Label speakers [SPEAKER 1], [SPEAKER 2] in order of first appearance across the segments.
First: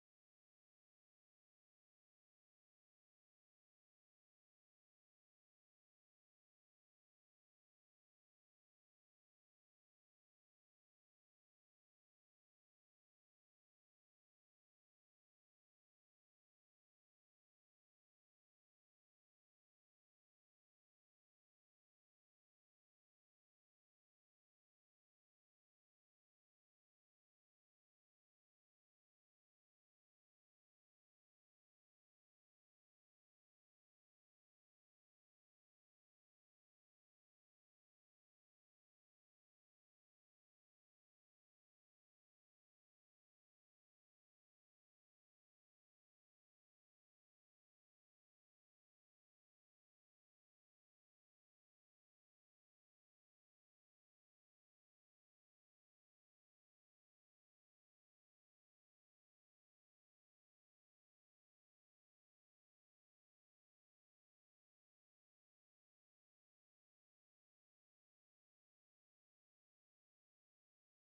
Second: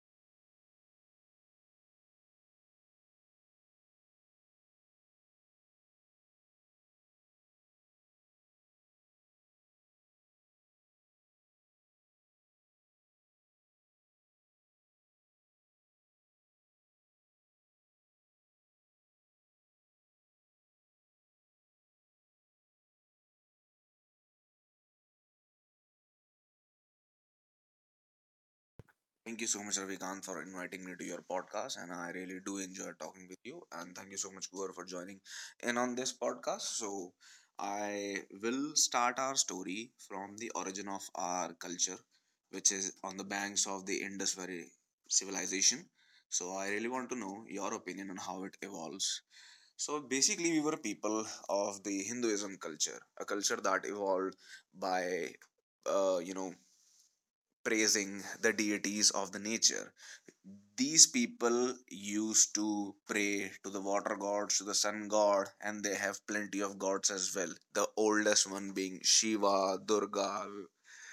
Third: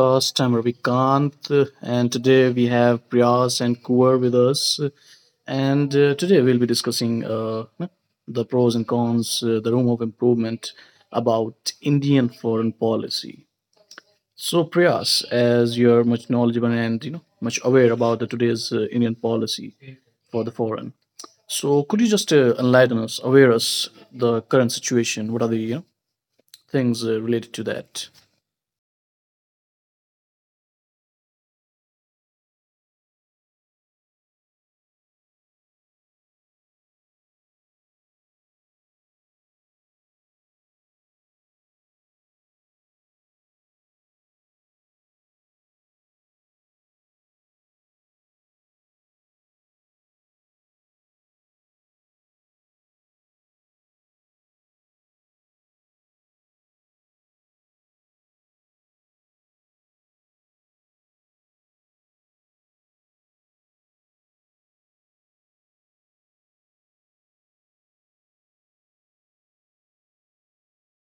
[SPEAKER 1] podcast. I'm Ravi and today we have Priyas and Kuar with us. And today we'll be discussing the pros and cons, the room of improvement about Indian foreign policy. So, Priyas, as you're much knowledgeable and much aware about the today's Indian policy for the foreign, so could you just enlighten us, aware us the current situation? What are the things related to that?
[SPEAKER 2] Thank you so much, Ravikant, for inviting me to your podcast. And I really do enjoy talking with you. And thank you so much, Gaur, for joining in on this podcast. So, I will start our story from the origin of our culture, which is on the banks of the Indus Valley civilization. So, I really want to know your opinion on how it evolves. So, basically, we were people of the Hinduism culture, a culture that evolved by, uh, you know, praising the deities of the nature. These people used to pray to the water gods, to the sun god, and they have plenty of gods as well, the oldest one being Shiva, Durga.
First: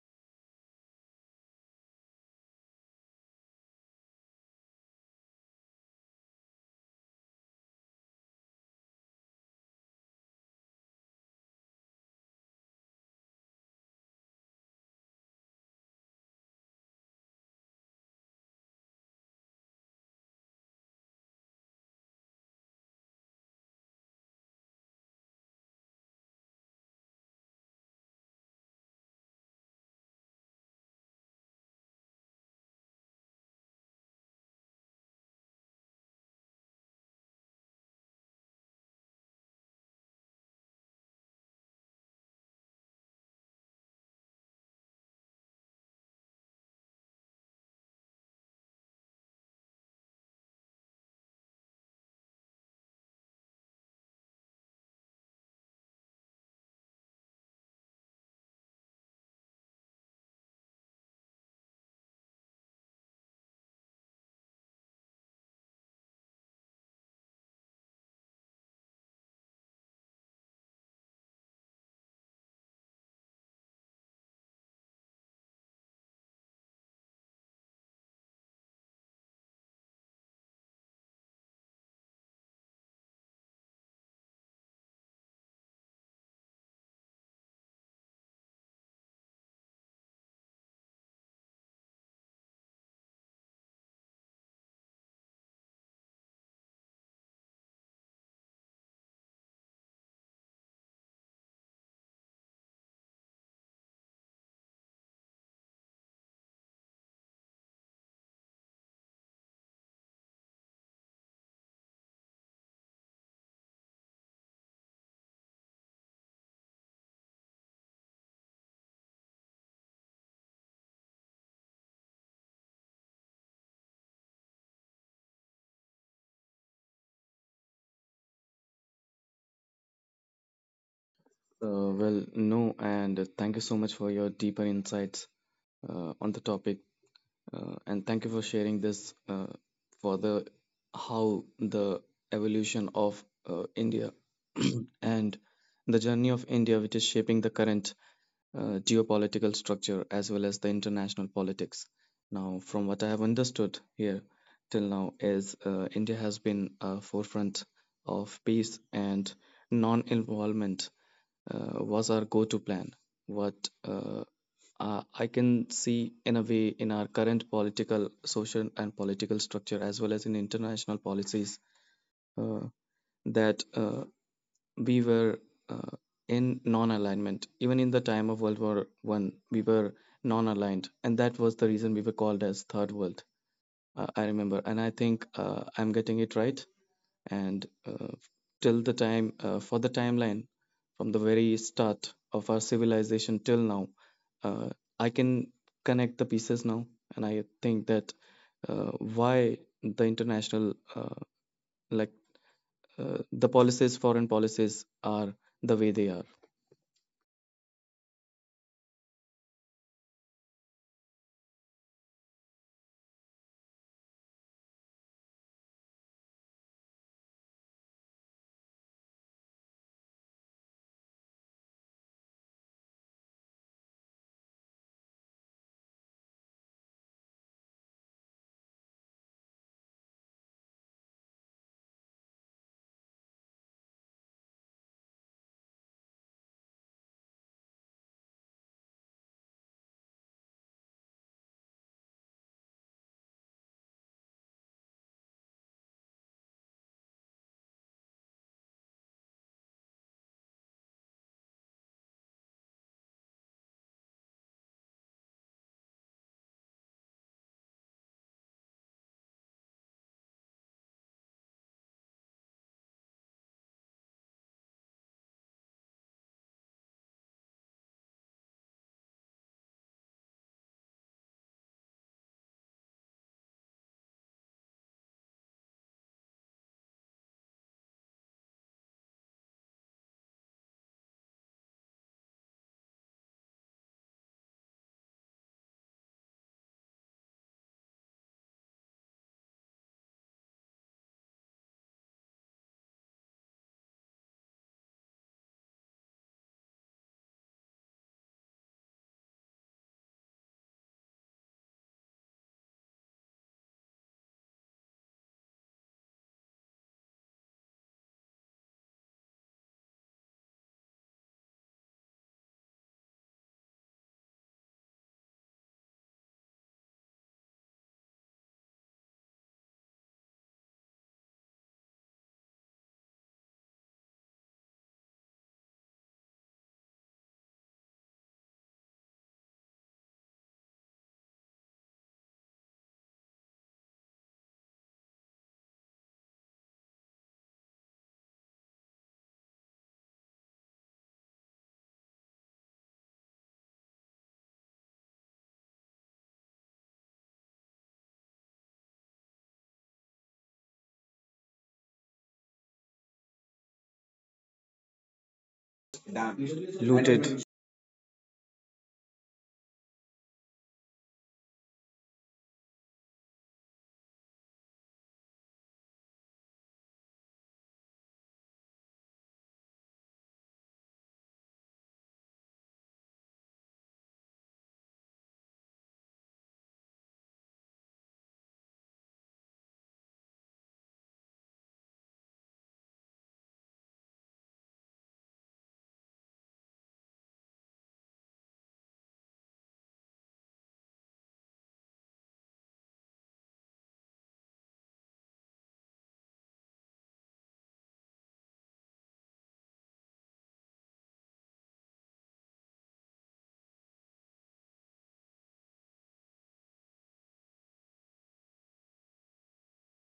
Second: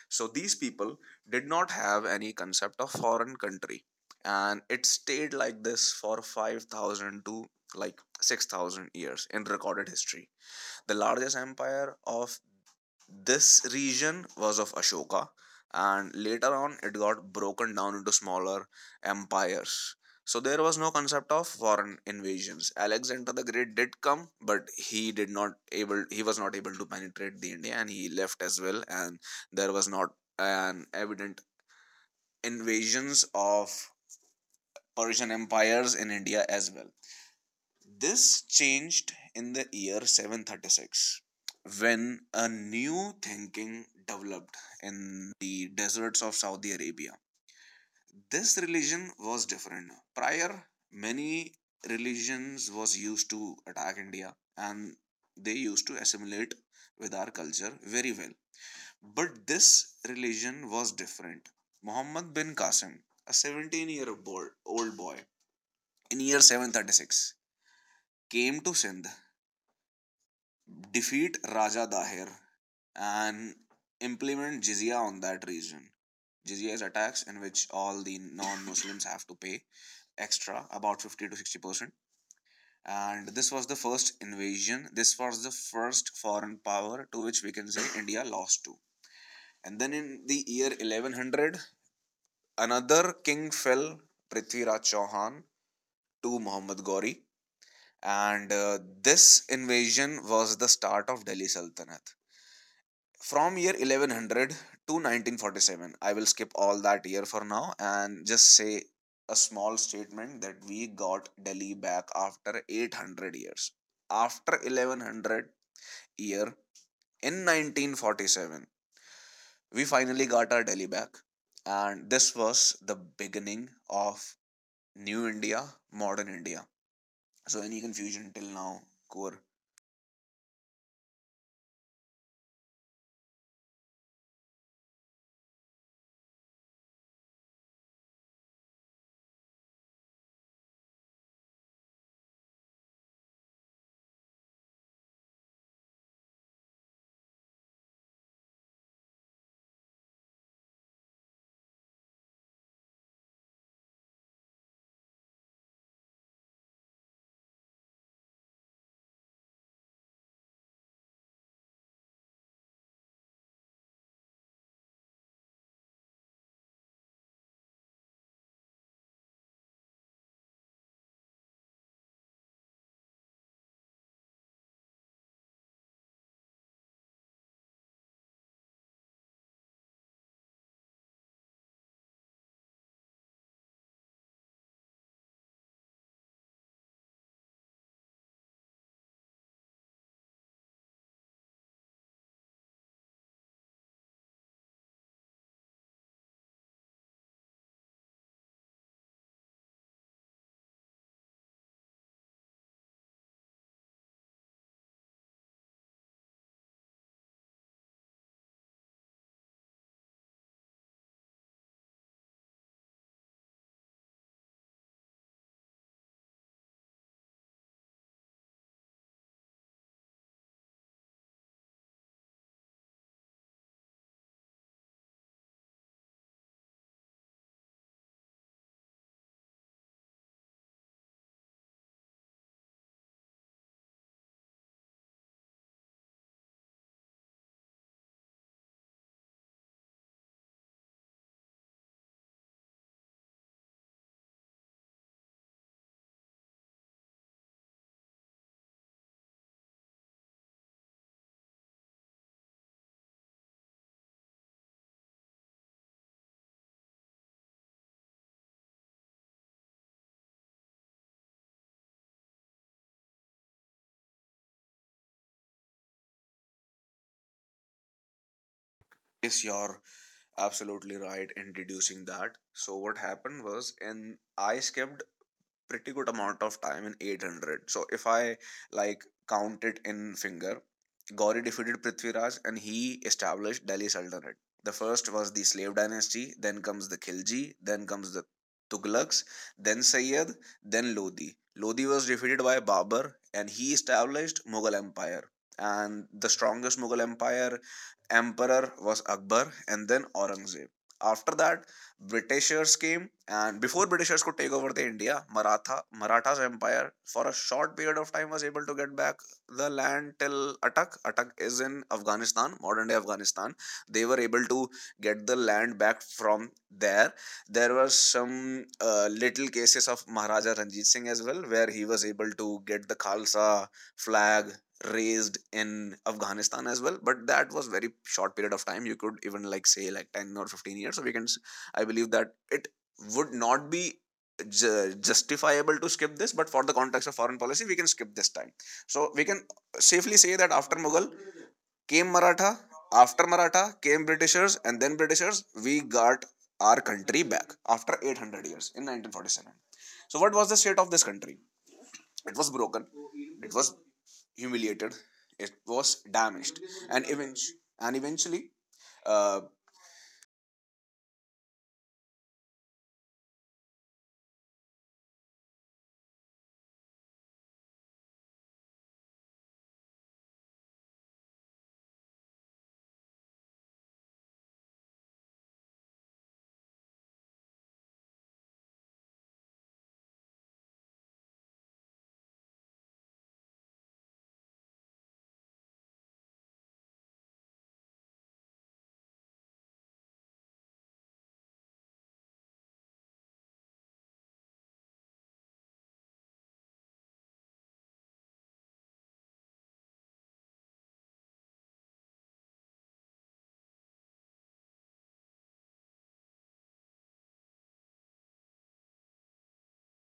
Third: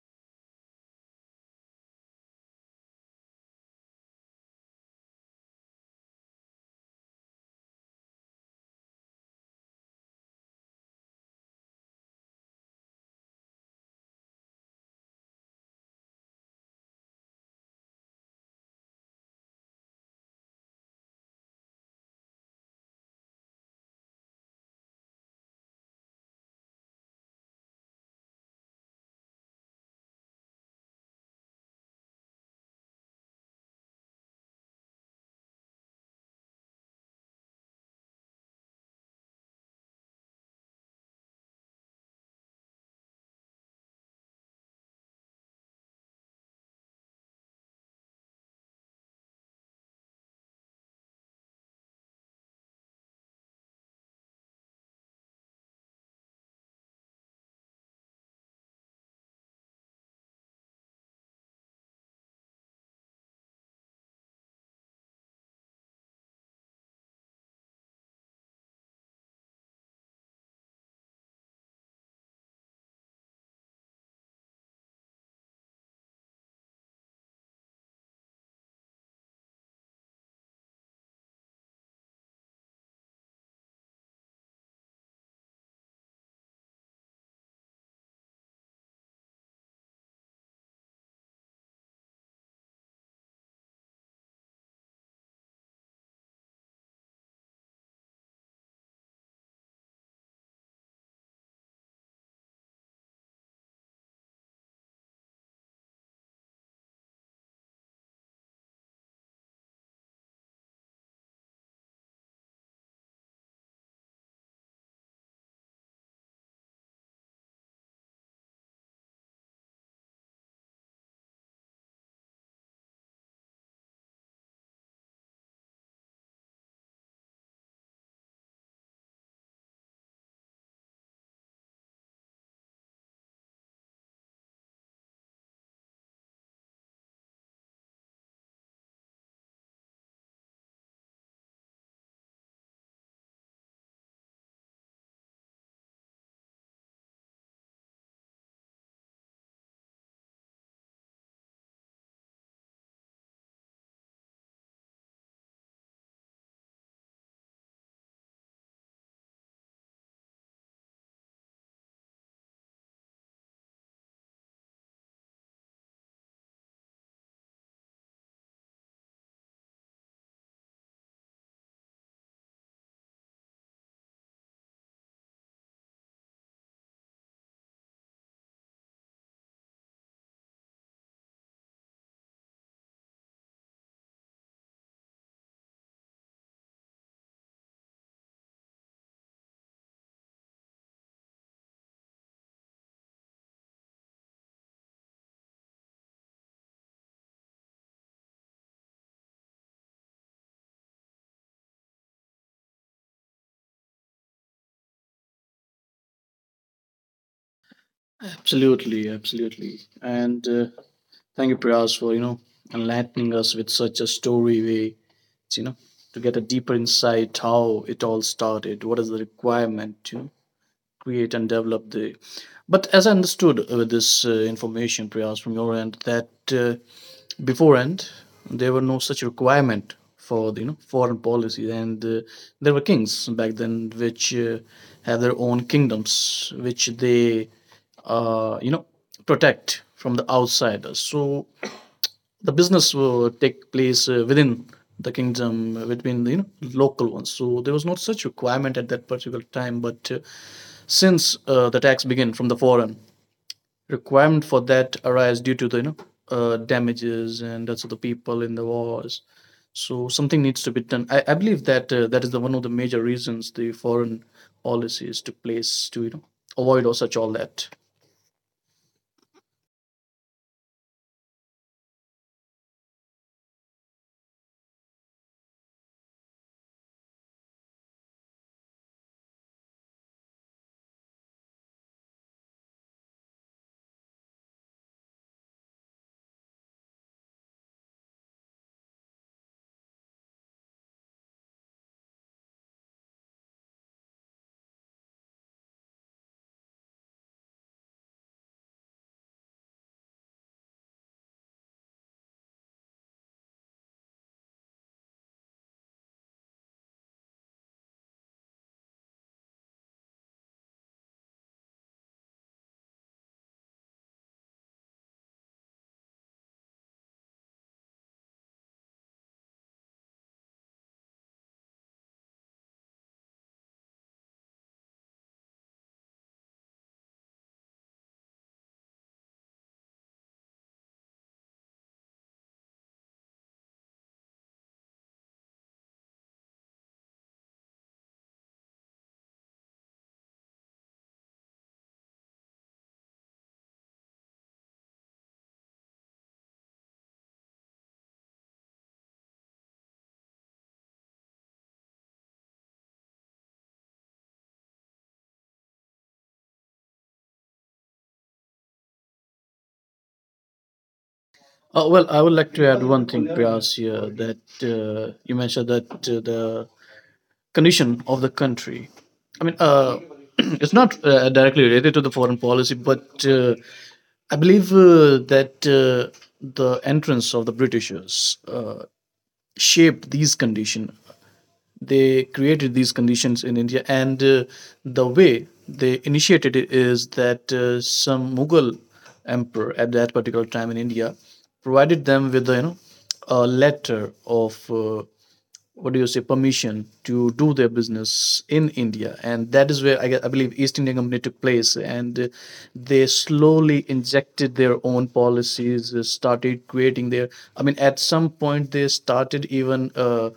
[SPEAKER 2] So these people did not have any concept of foreign country, and it stayed like this for 5,000 to like 6,000 years in recorded history. The largest empire of this region was of Ashoka, and later on it got broken down into smaller empires. So there was no concept of foreign invasions. Alexander the Great did come, but he was not able to penetrate the India, and he left as well. And there was not an evident invasions of Persian empires in India as well. This changed in the year 736, when a new thinking developed in the deserts of Saudi Arabia. This religion was different. Prior, many religions was used to attack India, and they used to assimilate with our culture very well. But this religion was different. Muhammad bin Qasim, a 17-year-old boy in year 736, came to Sindh, defeat Raja Dahir, and implement jizya on that region. Jizya is a tax in which all the non-Muslims have to pay extra, about 50 to 60%. And this was the first invasion. This was the first foreign power to which we can say India lost to. And then in the year 1100, another king fell, Prithviraj Chauhan, to Muhammad Ghori. And this invasion was the start of Delhi Sultanate. From year 1100 to 1947, I will skip all that year for now, and just say a small statement, that we got Delhi back after 800 years. After 1100 year, in 1947, we finally got our Delhi back. And this was the beginning of new India, modern India. So, any confusion till now, core?
[SPEAKER 3] No, and thank you so much for your deeper insights on the topic, and thank you for sharing this for the how the evolution of India and the journey of India, which is shaping the current geopolitical structure as well as the international politics. Now, from what I have understood here till now, is India has been a forefront of peace and non-involvement was our go-to plan. What uh, I can see in a way in our current political, social, and political structure, as well as in international policies, uh, that we were uh, in non-alignment. Even in the time of World War One, we were non-aligned, and that was the reason we were called as Third World. I remember, and I think I'm getting it right. And till the time, for the timeline, from the very start of our civilization till now, uh, I can connect the pieces now, and I think that why the international, like the policies, foreign policies are the way they are.
[SPEAKER 1] Absolutely, absolutely. And thank you, Priyas, for enlightening us with such a story way. You know, to get a deeper insight how it all started, what is the requirement, create and develop the, but as I understood with this information, Priyas, from your end that beforehand there were no such requirement for the foreign policy, and there were kings back then which have their own kingdoms which they uh, you know protect from the outsiders, so the business will take place within the kingdom between the local ones. So there was not such requirement at that particular time. But since the tax began from the foreign, requirement for that arise due to the damages and also the people in the wars. So something needs to be done. I believe that that is the one of the major reasons the foreign policy is to place to avoid or such all that.
[SPEAKER 2] Is your absolutely right in deducing that. So what happened was, and I skipped pretty good amount of time in 800, so if I like count it in finger, Gauri defeated Prithviraj, and he established Delhi Sultanate. The first was the slave dynasty, then comes the Khilji, then comes the Tughlaqs, then Sayyid, then Lodi. Lodi was defeated by Babur, and he established Mughal Empire. And the strongest Mughal empire emperor was Akbar, and then Aurangzeb. After that, Britishers came, and before Britishers could take over the India, Marathas Empire for a short period of time was able to get back the land till Atak. Atak is in Afghanistan, modern day Afghanistan. They were able to get the land back from there. There were some little cases of Maharaja Ranjit Singh as well, where he was able to get the Khalsa flag raised in Afghanistan as well. But that was very short period of time. You could even like say like 10 or 15 years. So we can I believe that it would not be justifiable to skip this, but for the context of foreign policy, we can skip this time. So we can safely say that after Mughal came Maratha, after Maratha came Britishers, and then Britishers, we got our country back after 800 years in 1947. So what was the state of this country? It was broken, it was humiliated, it was damaged, and even
[SPEAKER 3] Looted.
[SPEAKER 2] and eventually uh,
[SPEAKER 1] Oh well, I would like to add one thing, Priyas, here that you mentioned that the condition of the country. I mean, it's not directly related to the foreign policy, but I believe that the entrance of the Britishers shaped these conditions, they created these conditions in India. And the way they initiated it is that some Mughal emperor at that particular time in India provided them with a letter of, what do you say, permission to do their business in India, and that is where I believe East India Company took place, and they slowly injected their own policies, started creating their. I mean, at some point they started even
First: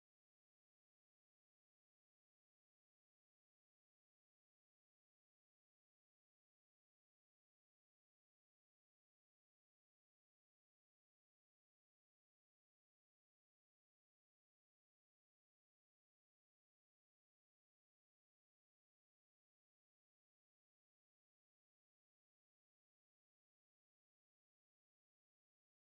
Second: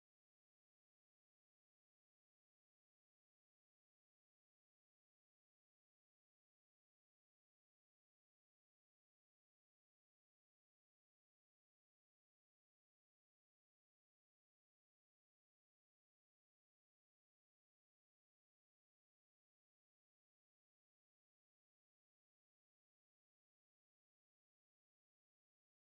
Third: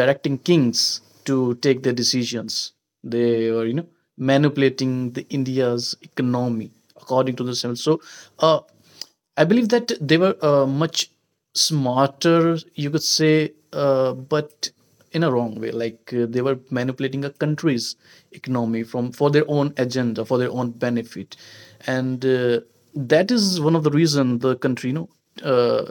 [SPEAKER 1] directing kings to take their decisions. They were manipulating the India's economy according to the civil. So uh, I believe that they were much smarter, you could say, but in a wrong way. Like they were manipulating a country's economy from for their own agenda, for their own benefit, and that is one of the reason the country, uh,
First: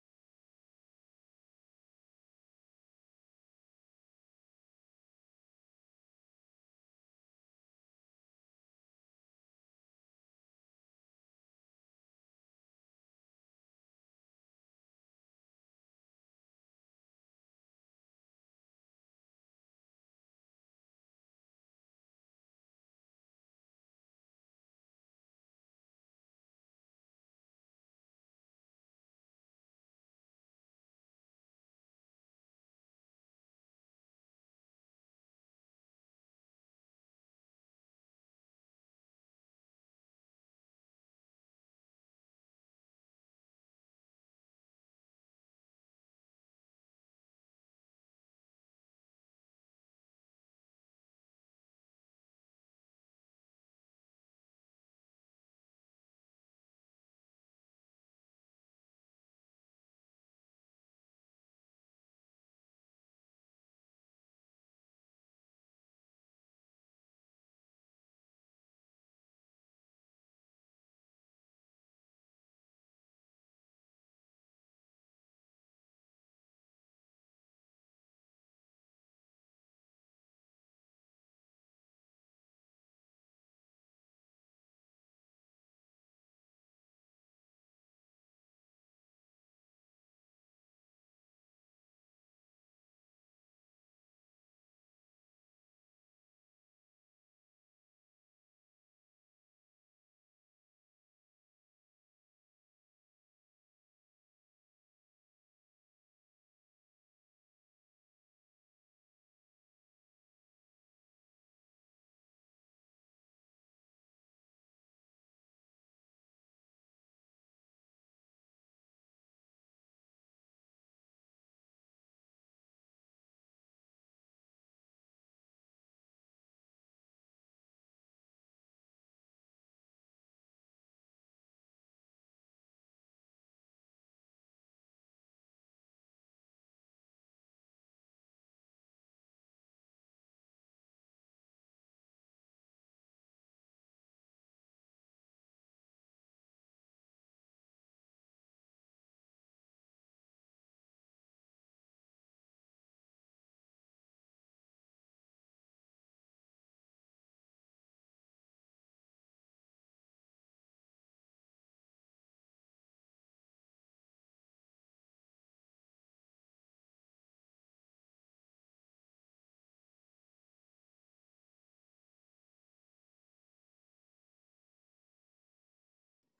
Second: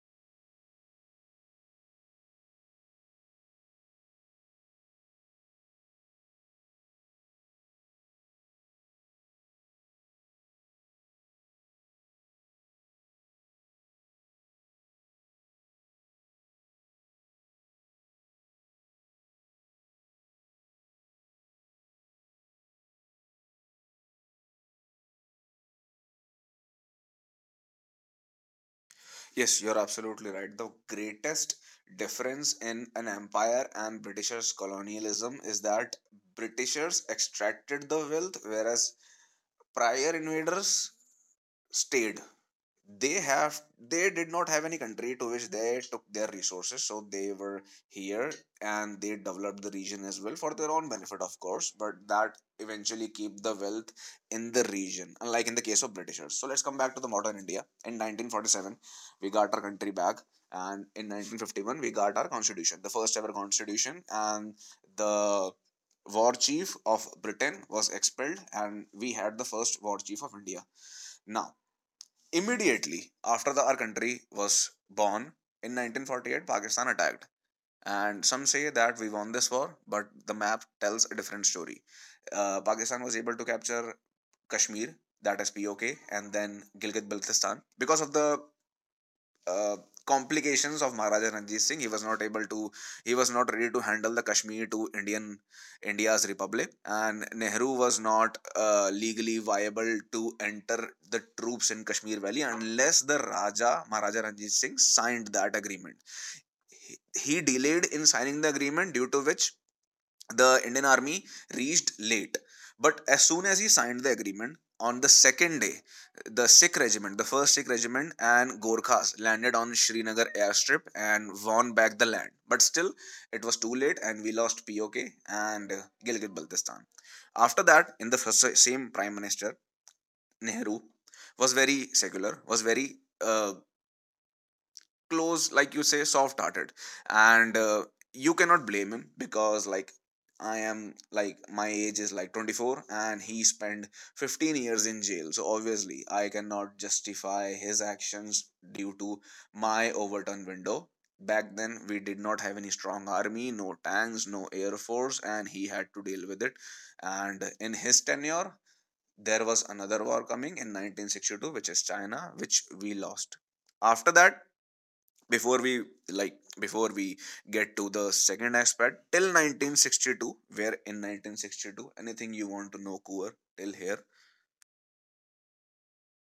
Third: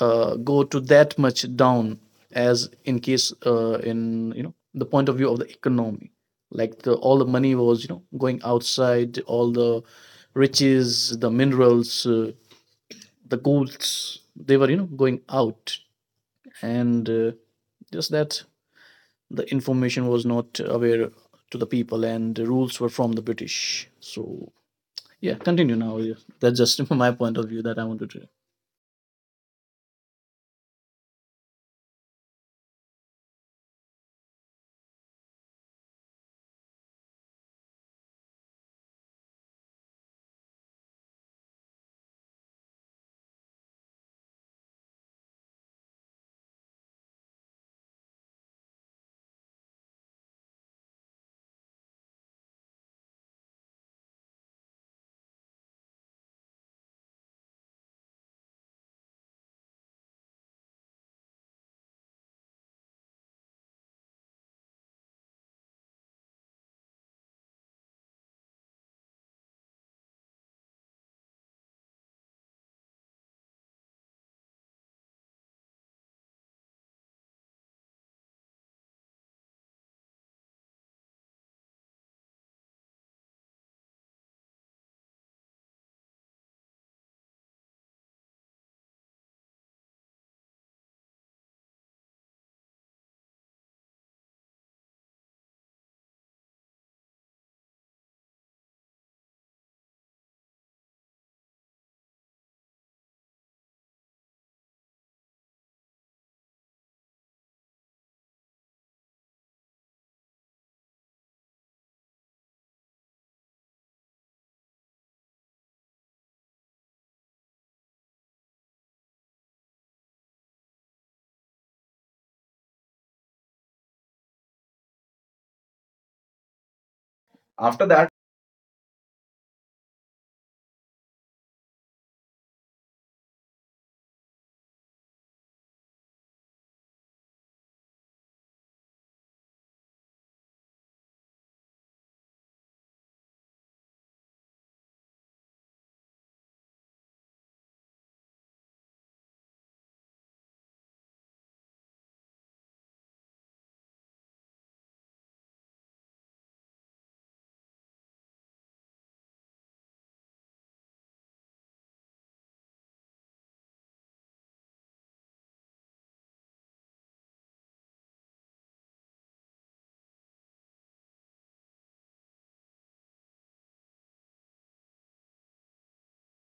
[SPEAKER 1] go to that much down, as in case in the point of view of the economy. Like the, all the money was going outside, all the riches, the minerals, the goals they were going out, and just that the information was not aware to the people and the rules were from the British. So yeah, continue now. Yeah. That's just from my point of view that I wanted to.
[SPEAKER 2] Yes, you're absolutely right. The greatest difference in an empire and Britishers' colonialism is that Britishers extracted the wealth, whereas prior invaders stayed. They have they did not have any country to which they took their resources, so they were here, and they developed the region as well for their own benefit, of course, but that eventually keep the wealth in the region, unlike in the case of Britishers. So let's come back to the modern India. In 1947, we got our country back, and in 1951, we got our constitution, the first ever constitution. And the war chief of Britain was expelled, and we had the first war chief of India. Now, immediately after our country was born in 1948, Pakistan attacked. And some say that we won this war, but the map tells a different story. Pakistan was able to capture Kashmir, that is POK, and then Gilgit Baltistan because of the uh, complications of Maharaja Ranjit Singh. He was not ready to handle the Kashmir to Indian India's Republic, and Nehru was not legally viable to enter the troops in Kashmir Valley unless the Raja Maharaja Ranjit Singh signed that agreement. He, he delayed in signing the agreement, due to which the Indian army reached late. But as soon as he signed the agreement, on the second day, the Sikh regiment, the first Sikh regiment, and Gorkhas landed on Srinagar airstrip and won back the land. But still, it was too late, and we lost POK and Gilgit Baltistan. After
[SPEAKER 1] After
[SPEAKER 2] that,
[SPEAKER 1] that,
[SPEAKER 2] in the same prime minister, Nehru was very secular, was very uh, close, like you say, soft hearted. And you cannot blame him, because like I am, like my age is like 24, and he spent 15 years in jail, so obviously I cannot justify his actions due to my overturn window. Back then we did not have any strong army, no tanks, no air force, and he had to deal with it. And in his tenure, there was another war coming in 1962, which is China, which we lost. After that, before we before we get to the second aspect till 1962, where in 1962, anything you want to know, Kuvar, till here?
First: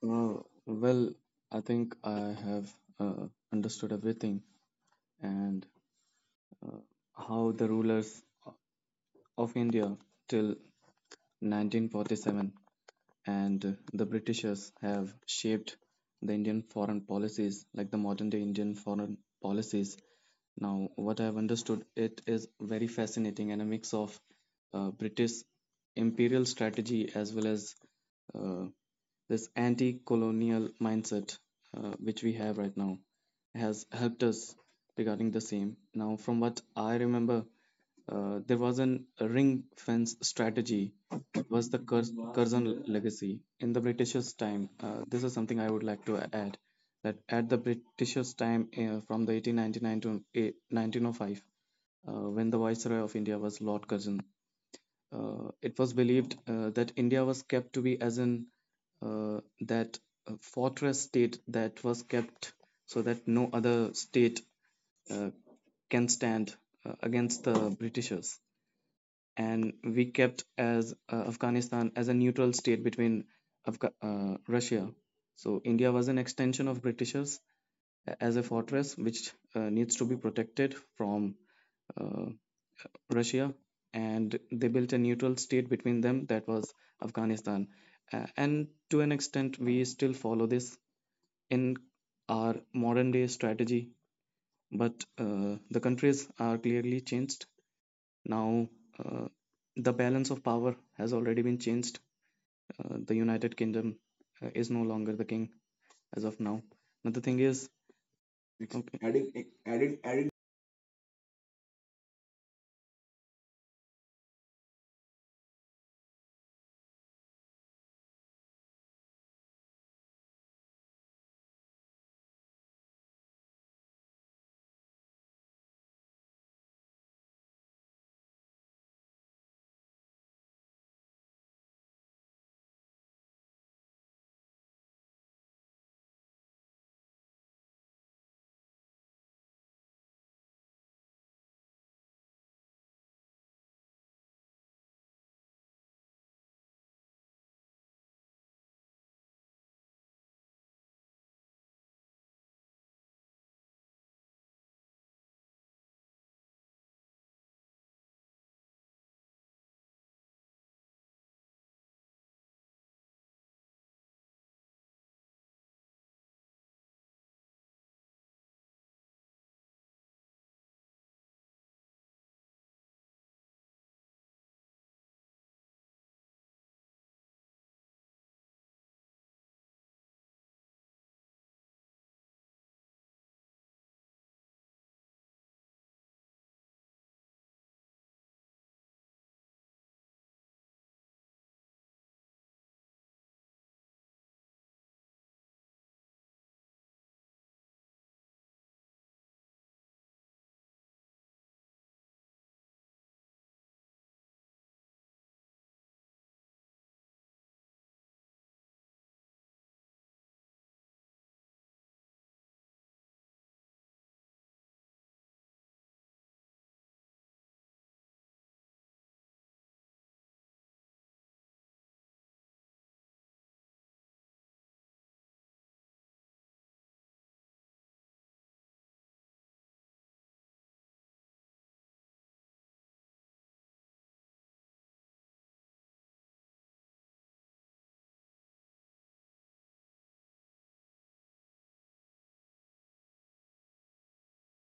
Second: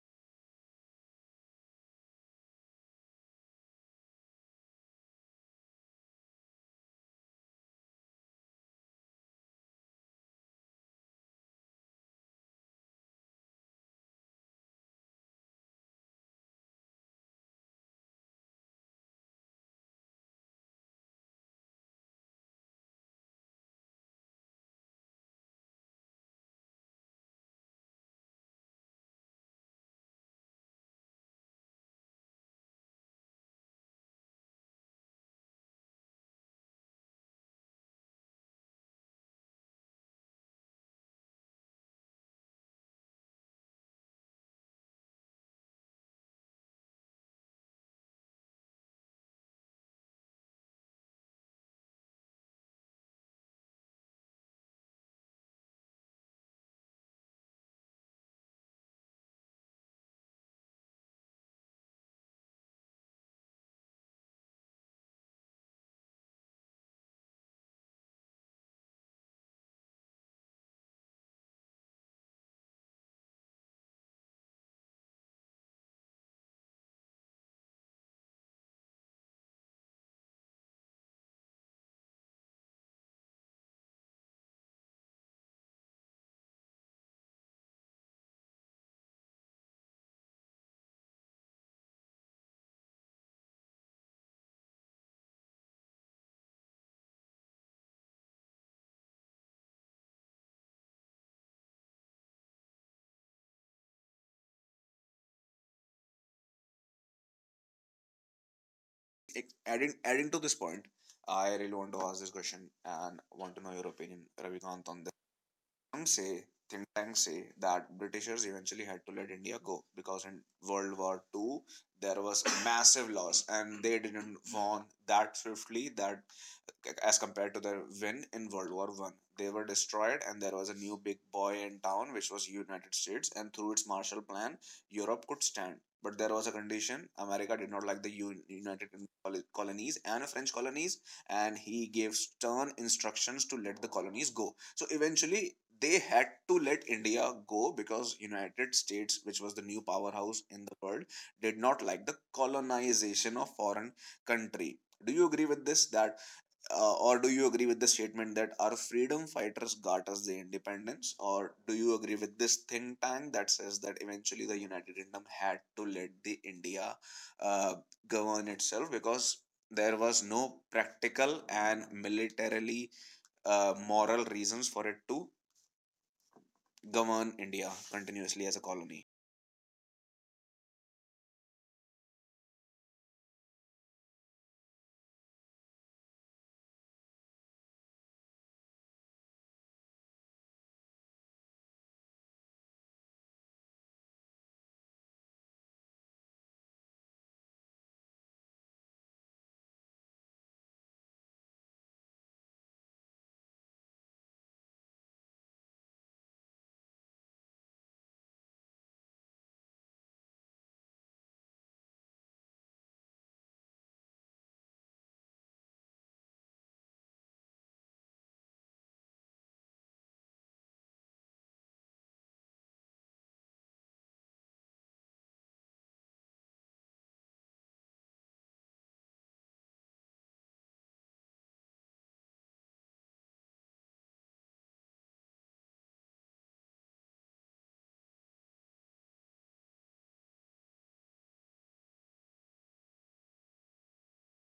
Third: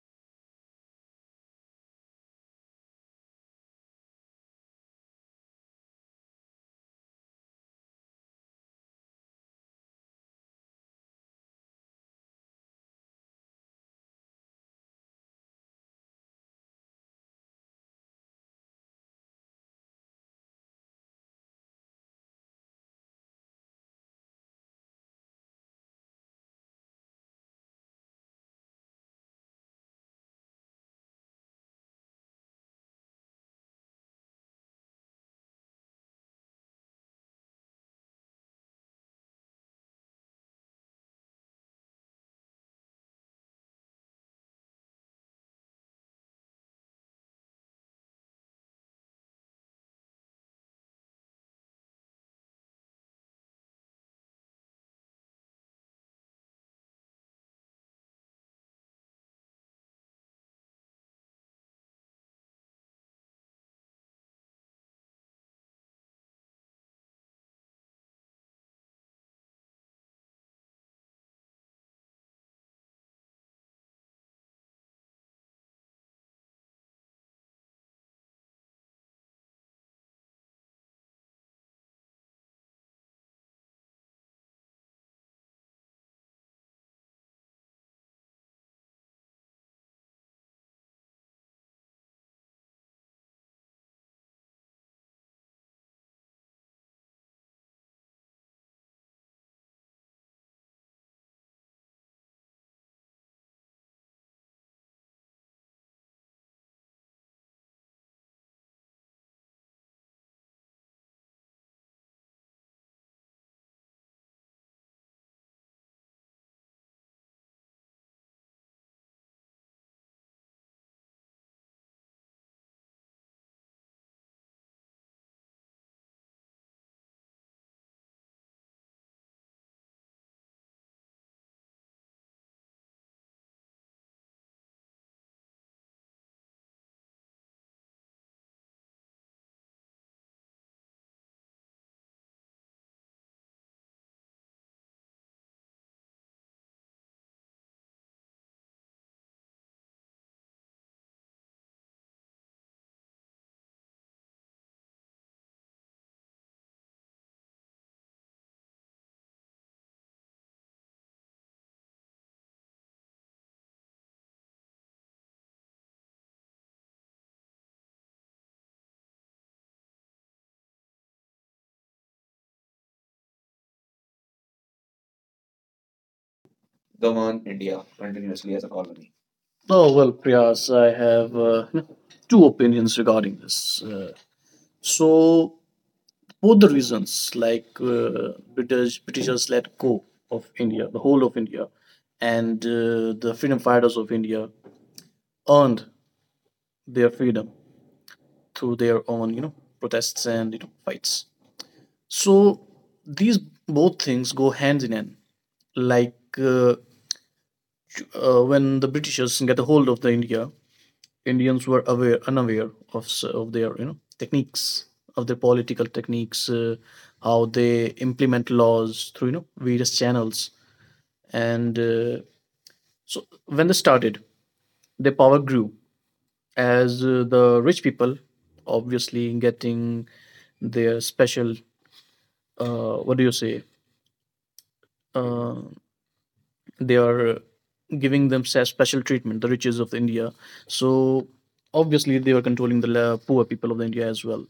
[SPEAKER 3] Uh, well, I think I have uh, understood everything and uh, how the rulers of India till 1947 and the Britishers have shaped the Indian foreign policies like the modern day Indian foreign policies. Now, what I have understood, it is very fascinating and a mix of British imperial strategy as well as uh, this anti-colonial mindset which we have right now has helped us regarding the same. Now, from what I remember, there was an ring fence strategy was the Curzon legacy in the British's time. This is something I would like to add that at the British's time from the 1899 to 1905, when the Viceroy of India was Lord Curzon, it was believed that India was kept to be as in that fortress state that was kept so that no other state uh, can stand against the Britishers. And we kept as Afghanistan as a neutral state between Russia. So India was an extension of Britishers as a fortress which needs to be protected from uh, Russia, and they built a neutral state between them that was Afghanistan. And to an extent, we still follow this in our modern day strategy, but the countries are clearly changed. Now, uh, the balance of power has already been changed. The United Kingdom is no longer the king as of now. Now, the thing is, okay. Adding,
[SPEAKER 2] Like, adding
[SPEAKER 3] adding, adding.
[SPEAKER 2] adding to this point, I really want to ask this question and want to know your opinion, Ravikant, on... Some say, think tanks say, that Britishers eventually had to let India go because in World War II there was a massive loss, and they didn't won that swiftly that as compared to their win in World War I. They were destroyed, and there was a new big boy in town, which was United States, and through its Marshall Plan Europe could stand. But there was a condition: America did not like the United colonies and French colonies, and he gave stern instructions to let the colonies go. So eventually, they had to let India go, because United States, which was the new powerhouse in the world, did not like the colonization of foreign country. Do you agree with this? That Or do you agree with the statement that our freedom fighters got us the independence? Or do you agree with this think tank that says that eventually the United Kingdom had to let the India uh, govern itself, because there was no practical and militarily moral reasons for it to govern
[SPEAKER 1] govern
[SPEAKER 2] India
[SPEAKER 1] India
[SPEAKER 2] continuously
[SPEAKER 1] continuously
[SPEAKER 2] as
[SPEAKER 1] as
[SPEAKER 2] a
[SPEAKER 1] a colony.
[SPEAKER 2] colony?
[SPEAKER 1] Oh, well, Priyas, I have two opinions regarding this. Uh, so, both the reasons, like Britishers let go of India, the whole of India, and the freedom fighters of India earned their freedom through their own, protests and fights. So these both things go hand in hand. Like uh, when the Britishers get a hold of the India, Indians were aware, unaware of of their techniques, of their political techniques, how they implement laws through various channels. And so when they started, their power grew as the rich people, obviously getting their special, what do you say? Uh, they are giving themselves special treatment, the riches of India. So obviously they were controlling the poor people of the India as well.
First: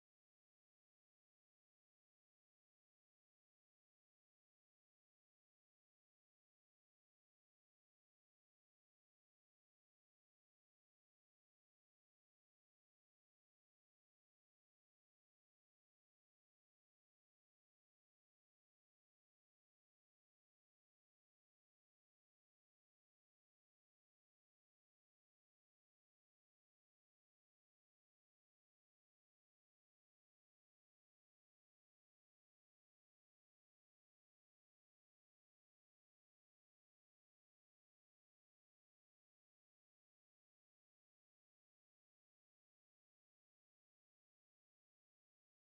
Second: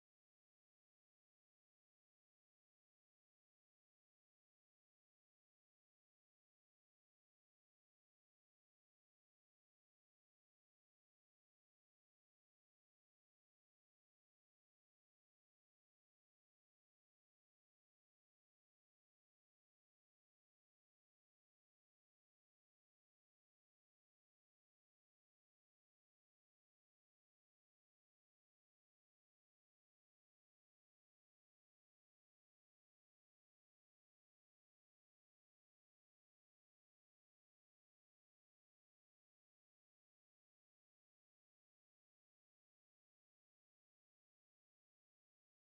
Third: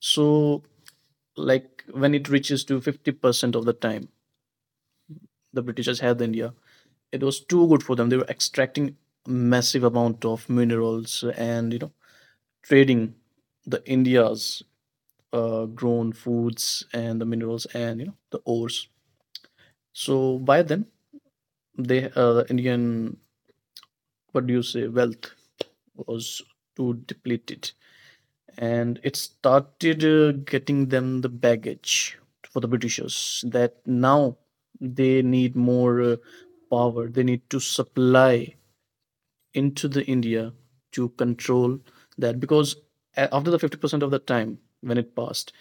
[SPEAKER 1] So like when it reaches to 50% of the time, the Britishers had India, it was too good for them. They were extracting massive amount of minerals, and trading the India's grown foods and the minerals and the ores. So by then they, Indian, what do you say, wealth was too depleted, and it started getting them the baggage for the Britishers, that now they need more power, they need to supply into the India to control that. Because after the 50% of the time when it passed,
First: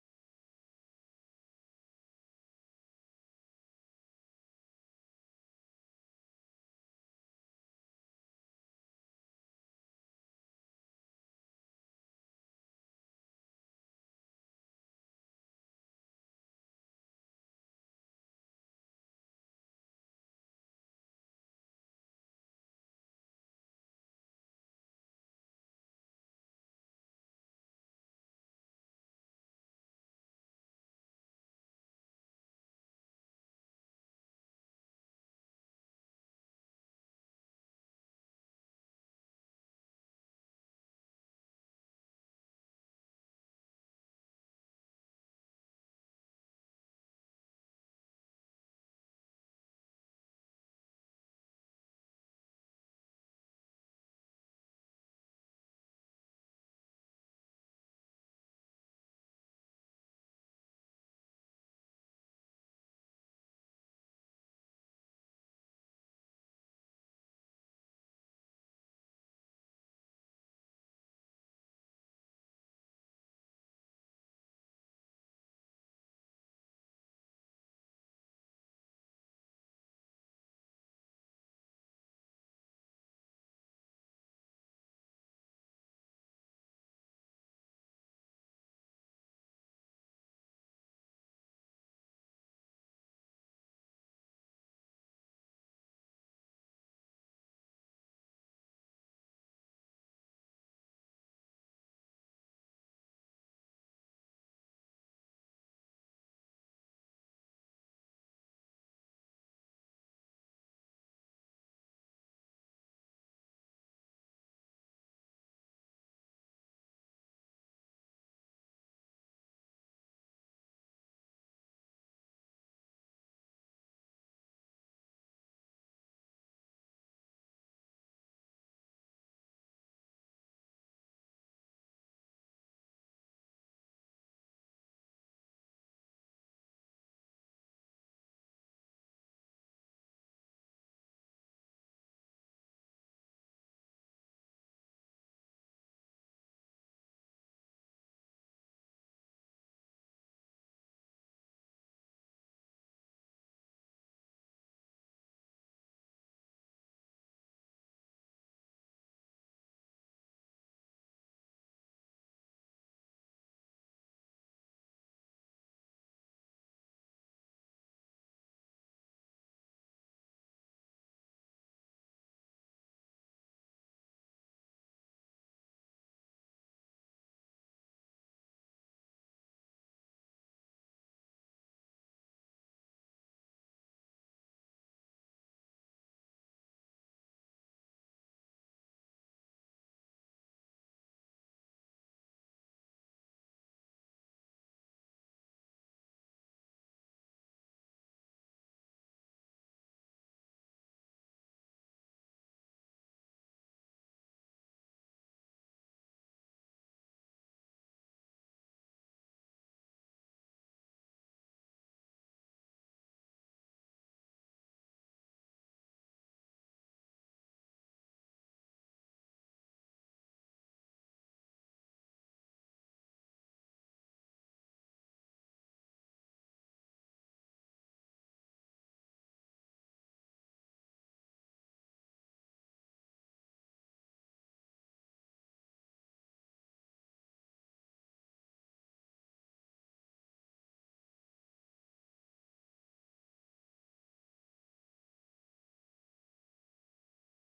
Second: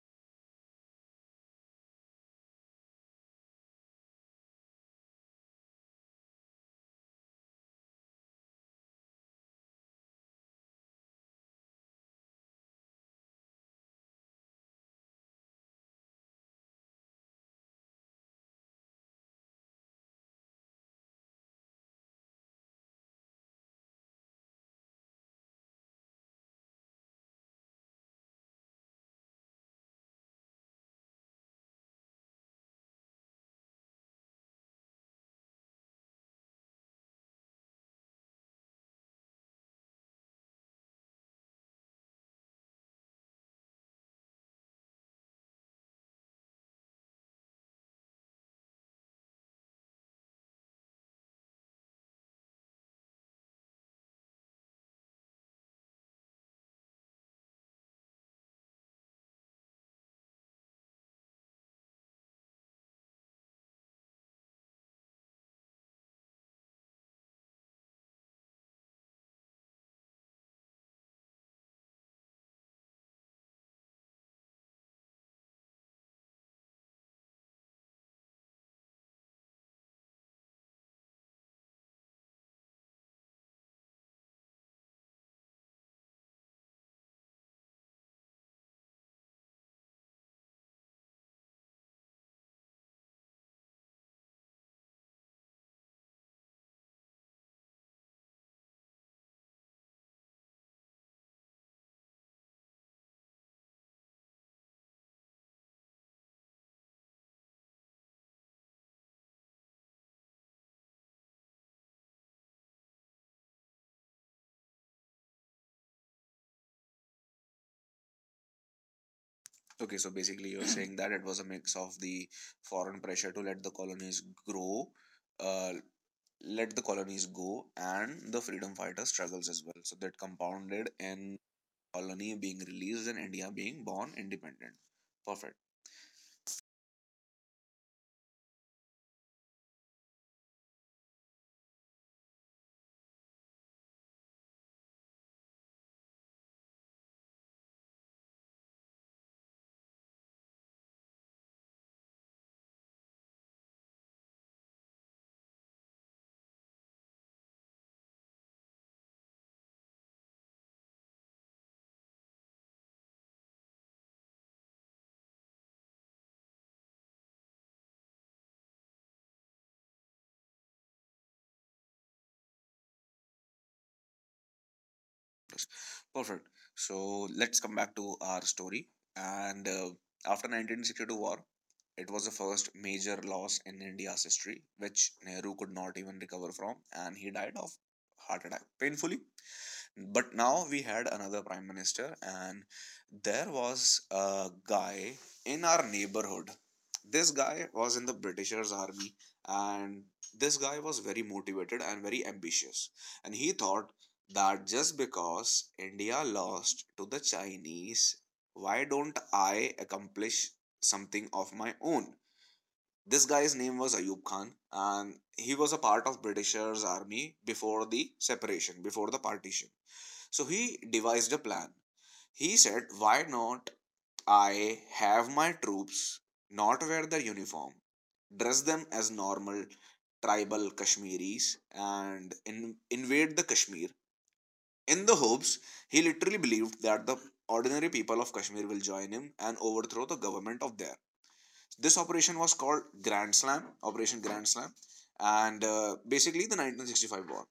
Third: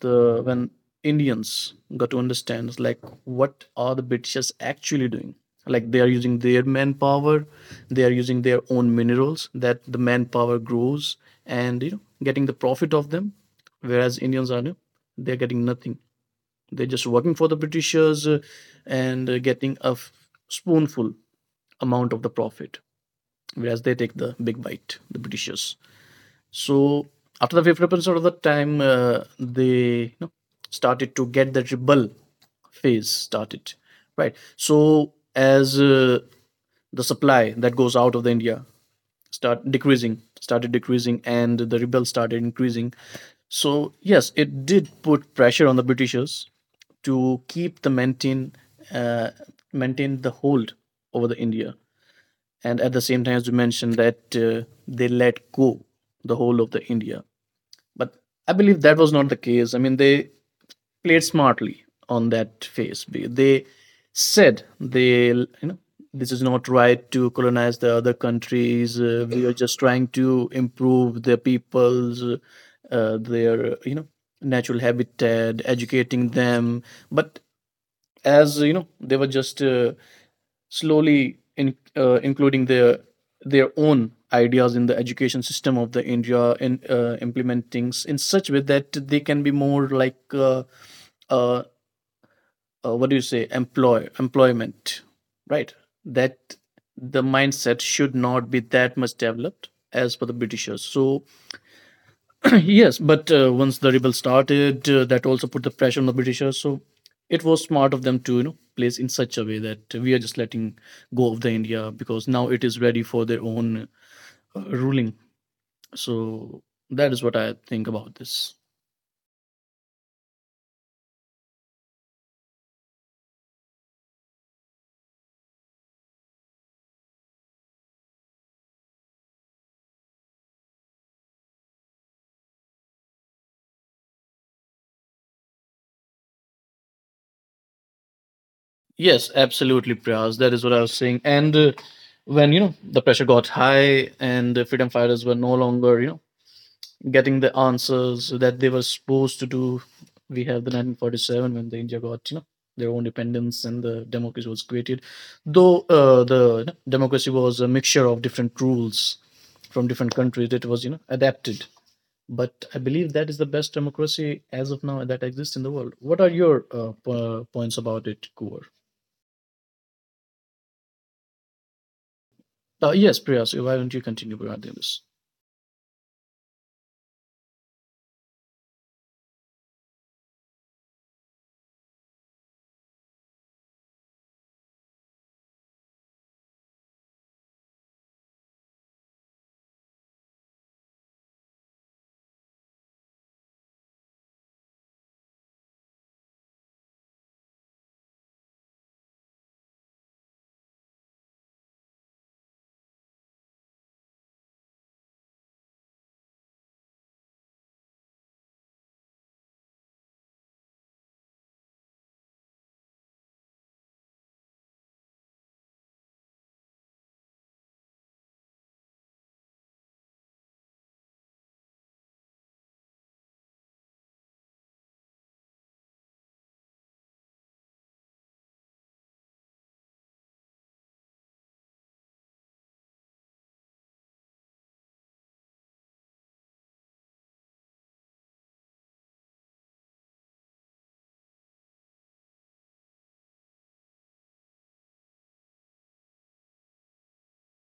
[SPEAKER 1] the when Indians got to understand like what are the Britishers actually doing. Like they are using their manpower, they are using their own minerals that the manpower grows, and getting the profit of them, whereas Indians are, they're getting nothing. They're just working for the Britishers, and getting a spoonful amount of the profit, whereas they take the big bite, the Britishers. So after the 50% of the time, they, started to get the rebel phase started, right? So as the supply that goes out of the India started decreasing, and the rebel started increasing. So yes, it did put pressure on the Britishers to keep the maintain uh, maintain the hold over the India, and at the same time, as you mentioned, that they let go the whole of the India. But I believe that was not the case. I mean, they played smartly on that phase. Said they, this is not right to colonize the other countries. We are just trying to improve their peoples, their natural habitat, educating them. But, as you know, they were just slowly including their own ideas in the education system of the India, and implement things in such way that they can be more like uh, what do you say employment, right, that the mindset should not be that much developed as for the Britishers, so yes, but once the rebels started, that also put the pressure on the Britishers. So it was smart of them to place in such a way that we are just letting go of the India, because now it is ready for their own ruling. So that is what I think about this.
[SPEAKER 2] Okay, so basically you're saying that it was a mix of the foreign pressure to uh, let the colonies go and the freedom fighter struggles as well, so that compounded in colony being released and India being born independent. perfect
[SPEAKER 1] Yes, absolutely, Priyas. That is what I was saying. And when the pressure got high and the freedom fighters were no longer getting the answers that they were supposed to do. We have the 1947 when the India got their own independence and the democracy was created, though the democracy was a mixture of different rules from different countries. It was adapted, but I believe that is the best democracy as of now that exists in the world. What are your points about it, Kuvar? Yes, Priya. So why don't you continue regarding this?
[SPEAKER 2] perfect So let's come back to our story. And after 1962 war, it was the first major loss in India's history, which Nehru could not even recover from, and he died of heart attack painfully. But now we had another prime minister, and there was a guy in our neighborhood. This guy was in the Britishers army, and this guy was very motivated and very ambitious, and he thought that, just because India lost to the Chinese, why don't I accomplish something of my own? This guy's name was Ayub Khan, and he was a part of Britishers army before the partition. So he devised a plan. He said, why not I have my troops not wear their uniform, dress them as normal tribal Kashmiris, and invade the Kashmir? In the hopes, he literally believed that the ordinary people of Kashmir will join him and overthrow the government of there. This operation was called Grand Slam, Operation Grand Slam, and basically the 1965 war.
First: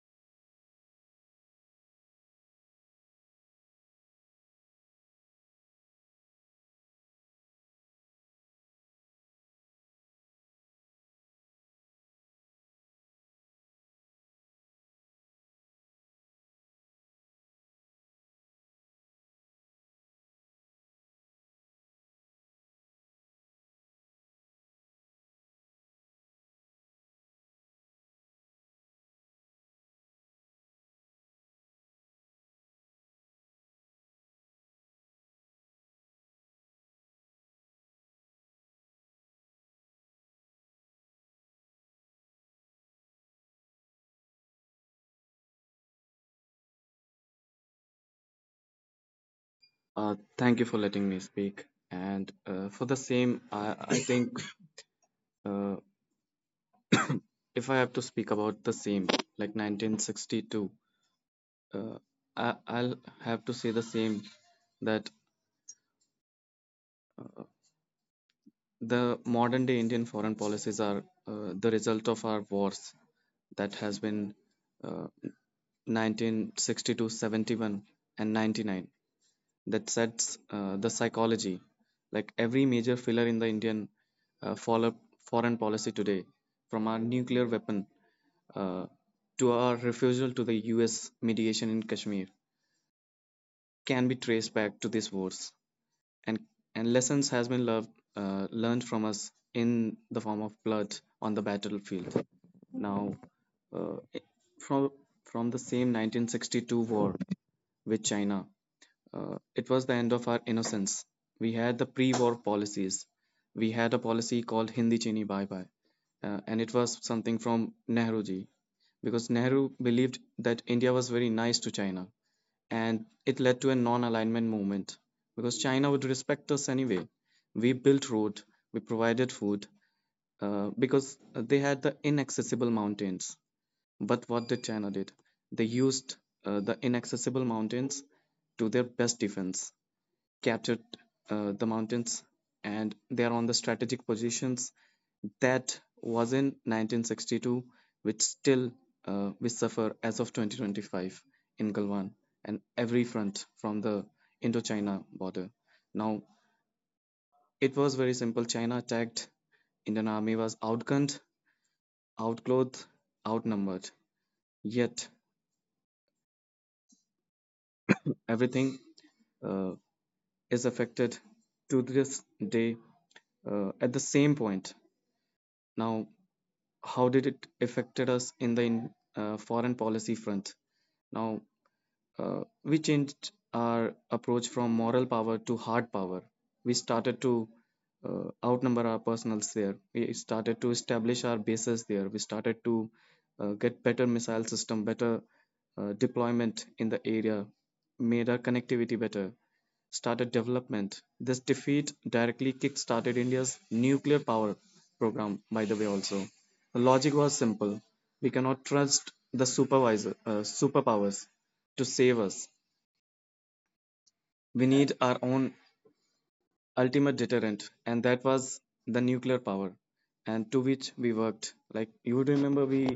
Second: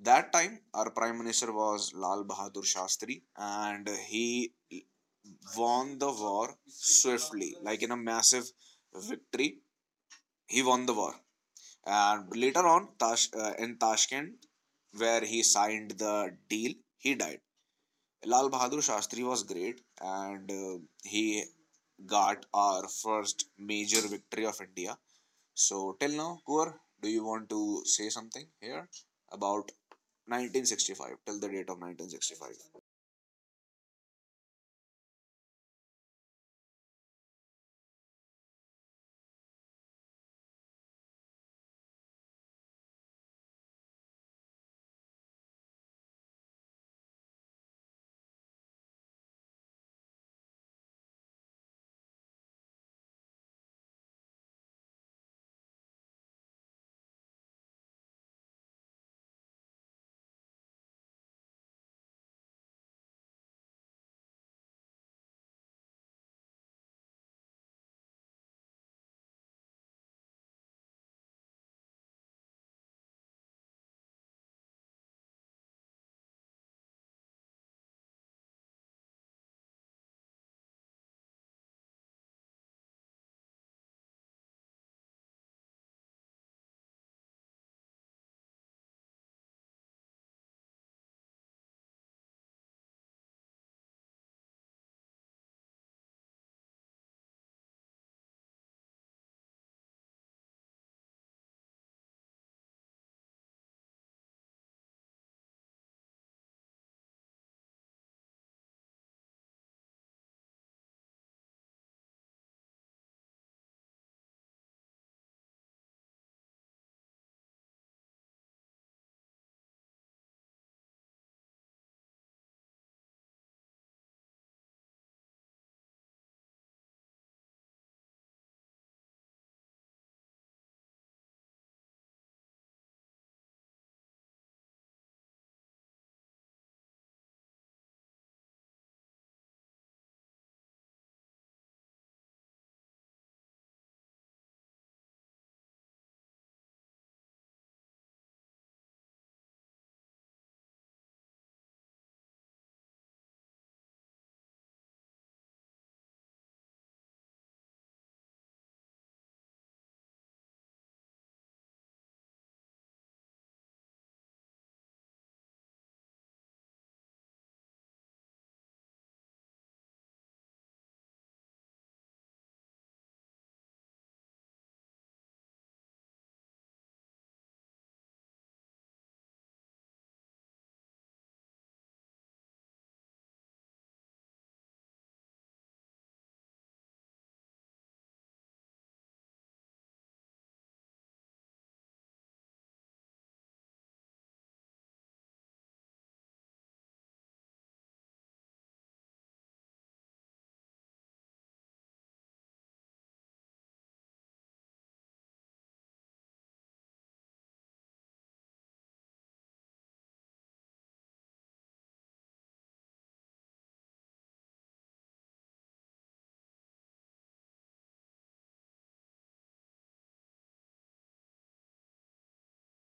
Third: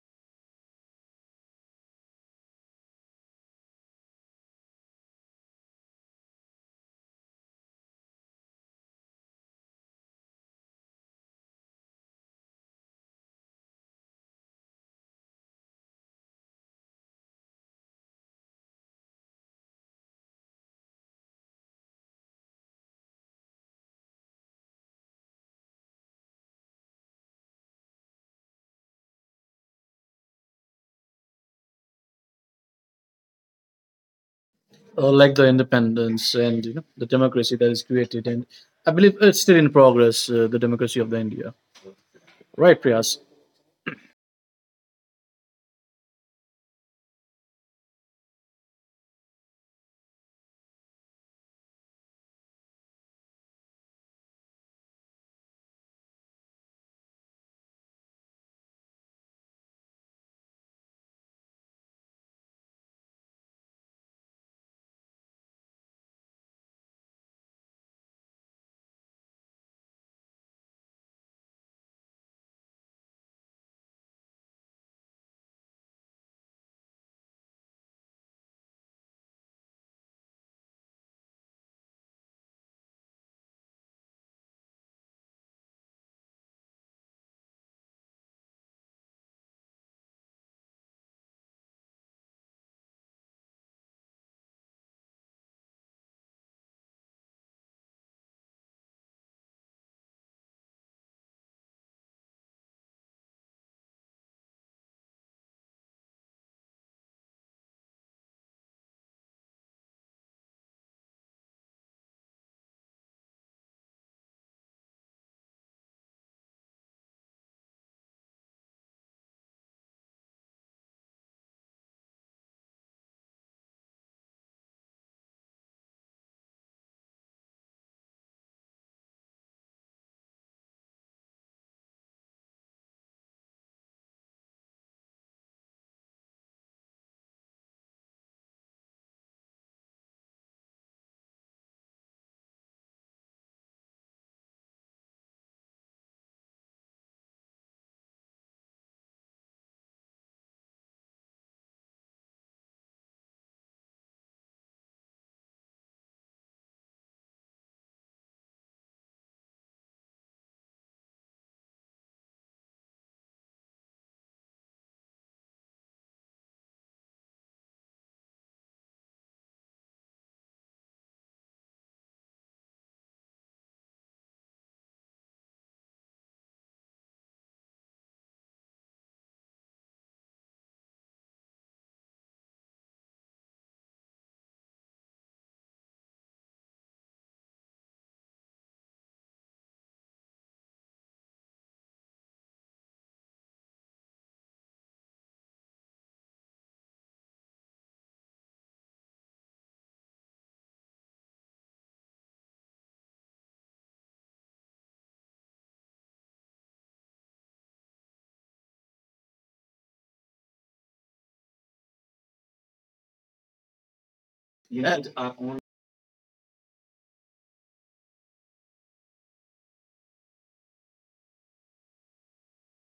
[SPEAKER 2] That time our prime minister was Lal Bahadur Shastri, and he won the war swiftly, like in a massive victory. He won the war, and later on in Tashkent, where he signed the deal, he died. Lal Bahadur Shastri was great, and he got our first major victory of India. So, till now, Kuvar, do you want to say something here about 1965, till the date of 1965?
[SPEAKER 1] Like the independence and the democracy that is created, and I believe it's still in progress, the democracy of the India, right, Priyas?
[SPEAKER 3] Thank you for letting me speak. And For the same, I think uh, if I have to speak about the same, like 1962, uh, I'll have to say the same that the modern day Indian foreign policies are the result of our wars that has been uh, 1962, and 99 that sets the psychology. Like every major filler in the Indian uh, follow- foreign policy today, from our nuclear weapon uh, to our refusal to the US mediation in Kashmir can be traced back to these wars and and lessons has been learned from us in the form of blood on the battlefield now, uh, from from the same 1962 war with china. It was the end of our innocence. We had the pre war policies. We had a policy called Hindi Chini Bye Bye, and it was something from Nehruji because Nehru believed that India was very nice to China and it led to a non-alignment movement because China would respect us anyway. We built road, we provided food because they had the inaccessible mountains. But what did China did? They used the inaccessible mountains to their best defense, captured the mountains, and they are on the strategic positions that was in 1962, which still we suffer as of 2025 in Galwan and every front from the Indochina border. Now, it was very simple. China attacked. Indian army was outgunned, outclothed, outnumbered. Yet, everything uh, is affected to this day at the same point. Now, how did it affected us in the foreign policy front now? We changed our approach from moral power to hard power. We started to outnumber our personals there. We started to establish our bases there. We started to get better missile system, better deployment in the area, made our connectivity better, started development. This defeat directly kick-started India's nuclear power program, by the way, also. The logic was simple. We cannot trust the superpowers to save us. We need our own
[SPEAKER 1] And-
[SPEAKER 3] ultimate deterrent, and that was the nuclear power, and to which we worked. Like you would remember, we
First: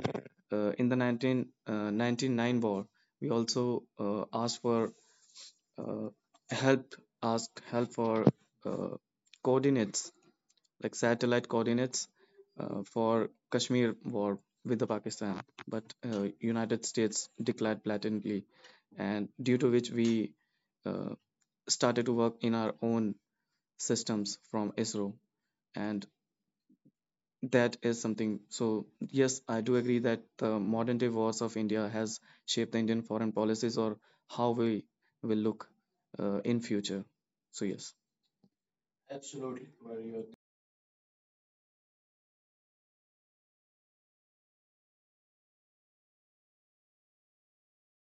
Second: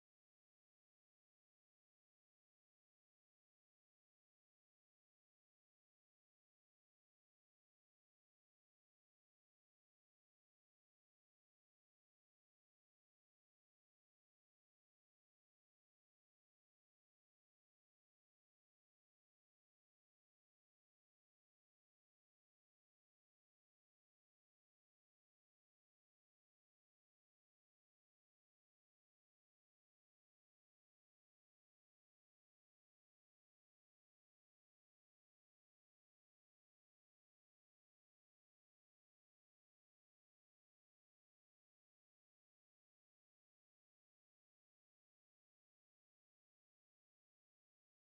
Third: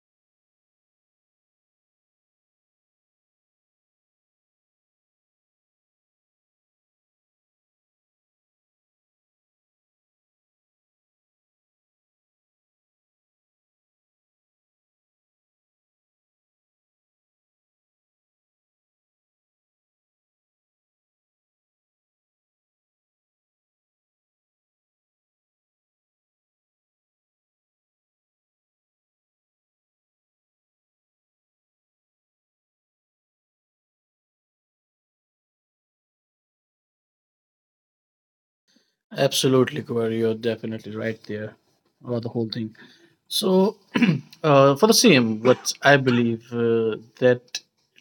[SPEAKER 3] uh, in the 1999 war, we also asked for uh, help ask help for uh, coordinates like satellite coordinates for Kashmir war with the Pakistan, but United States declared blatantly, and due to which we uh, started to work in our own systems from ISRO, and that is something. So, yes, I do agree that the modern day wars of India has shaped the Indian foreign policies or how we will look in future. So, yes.
[SPEAKER 1] Absolutely, Kumar, you're definitely right there about the whole thing. So for the same what I believe, that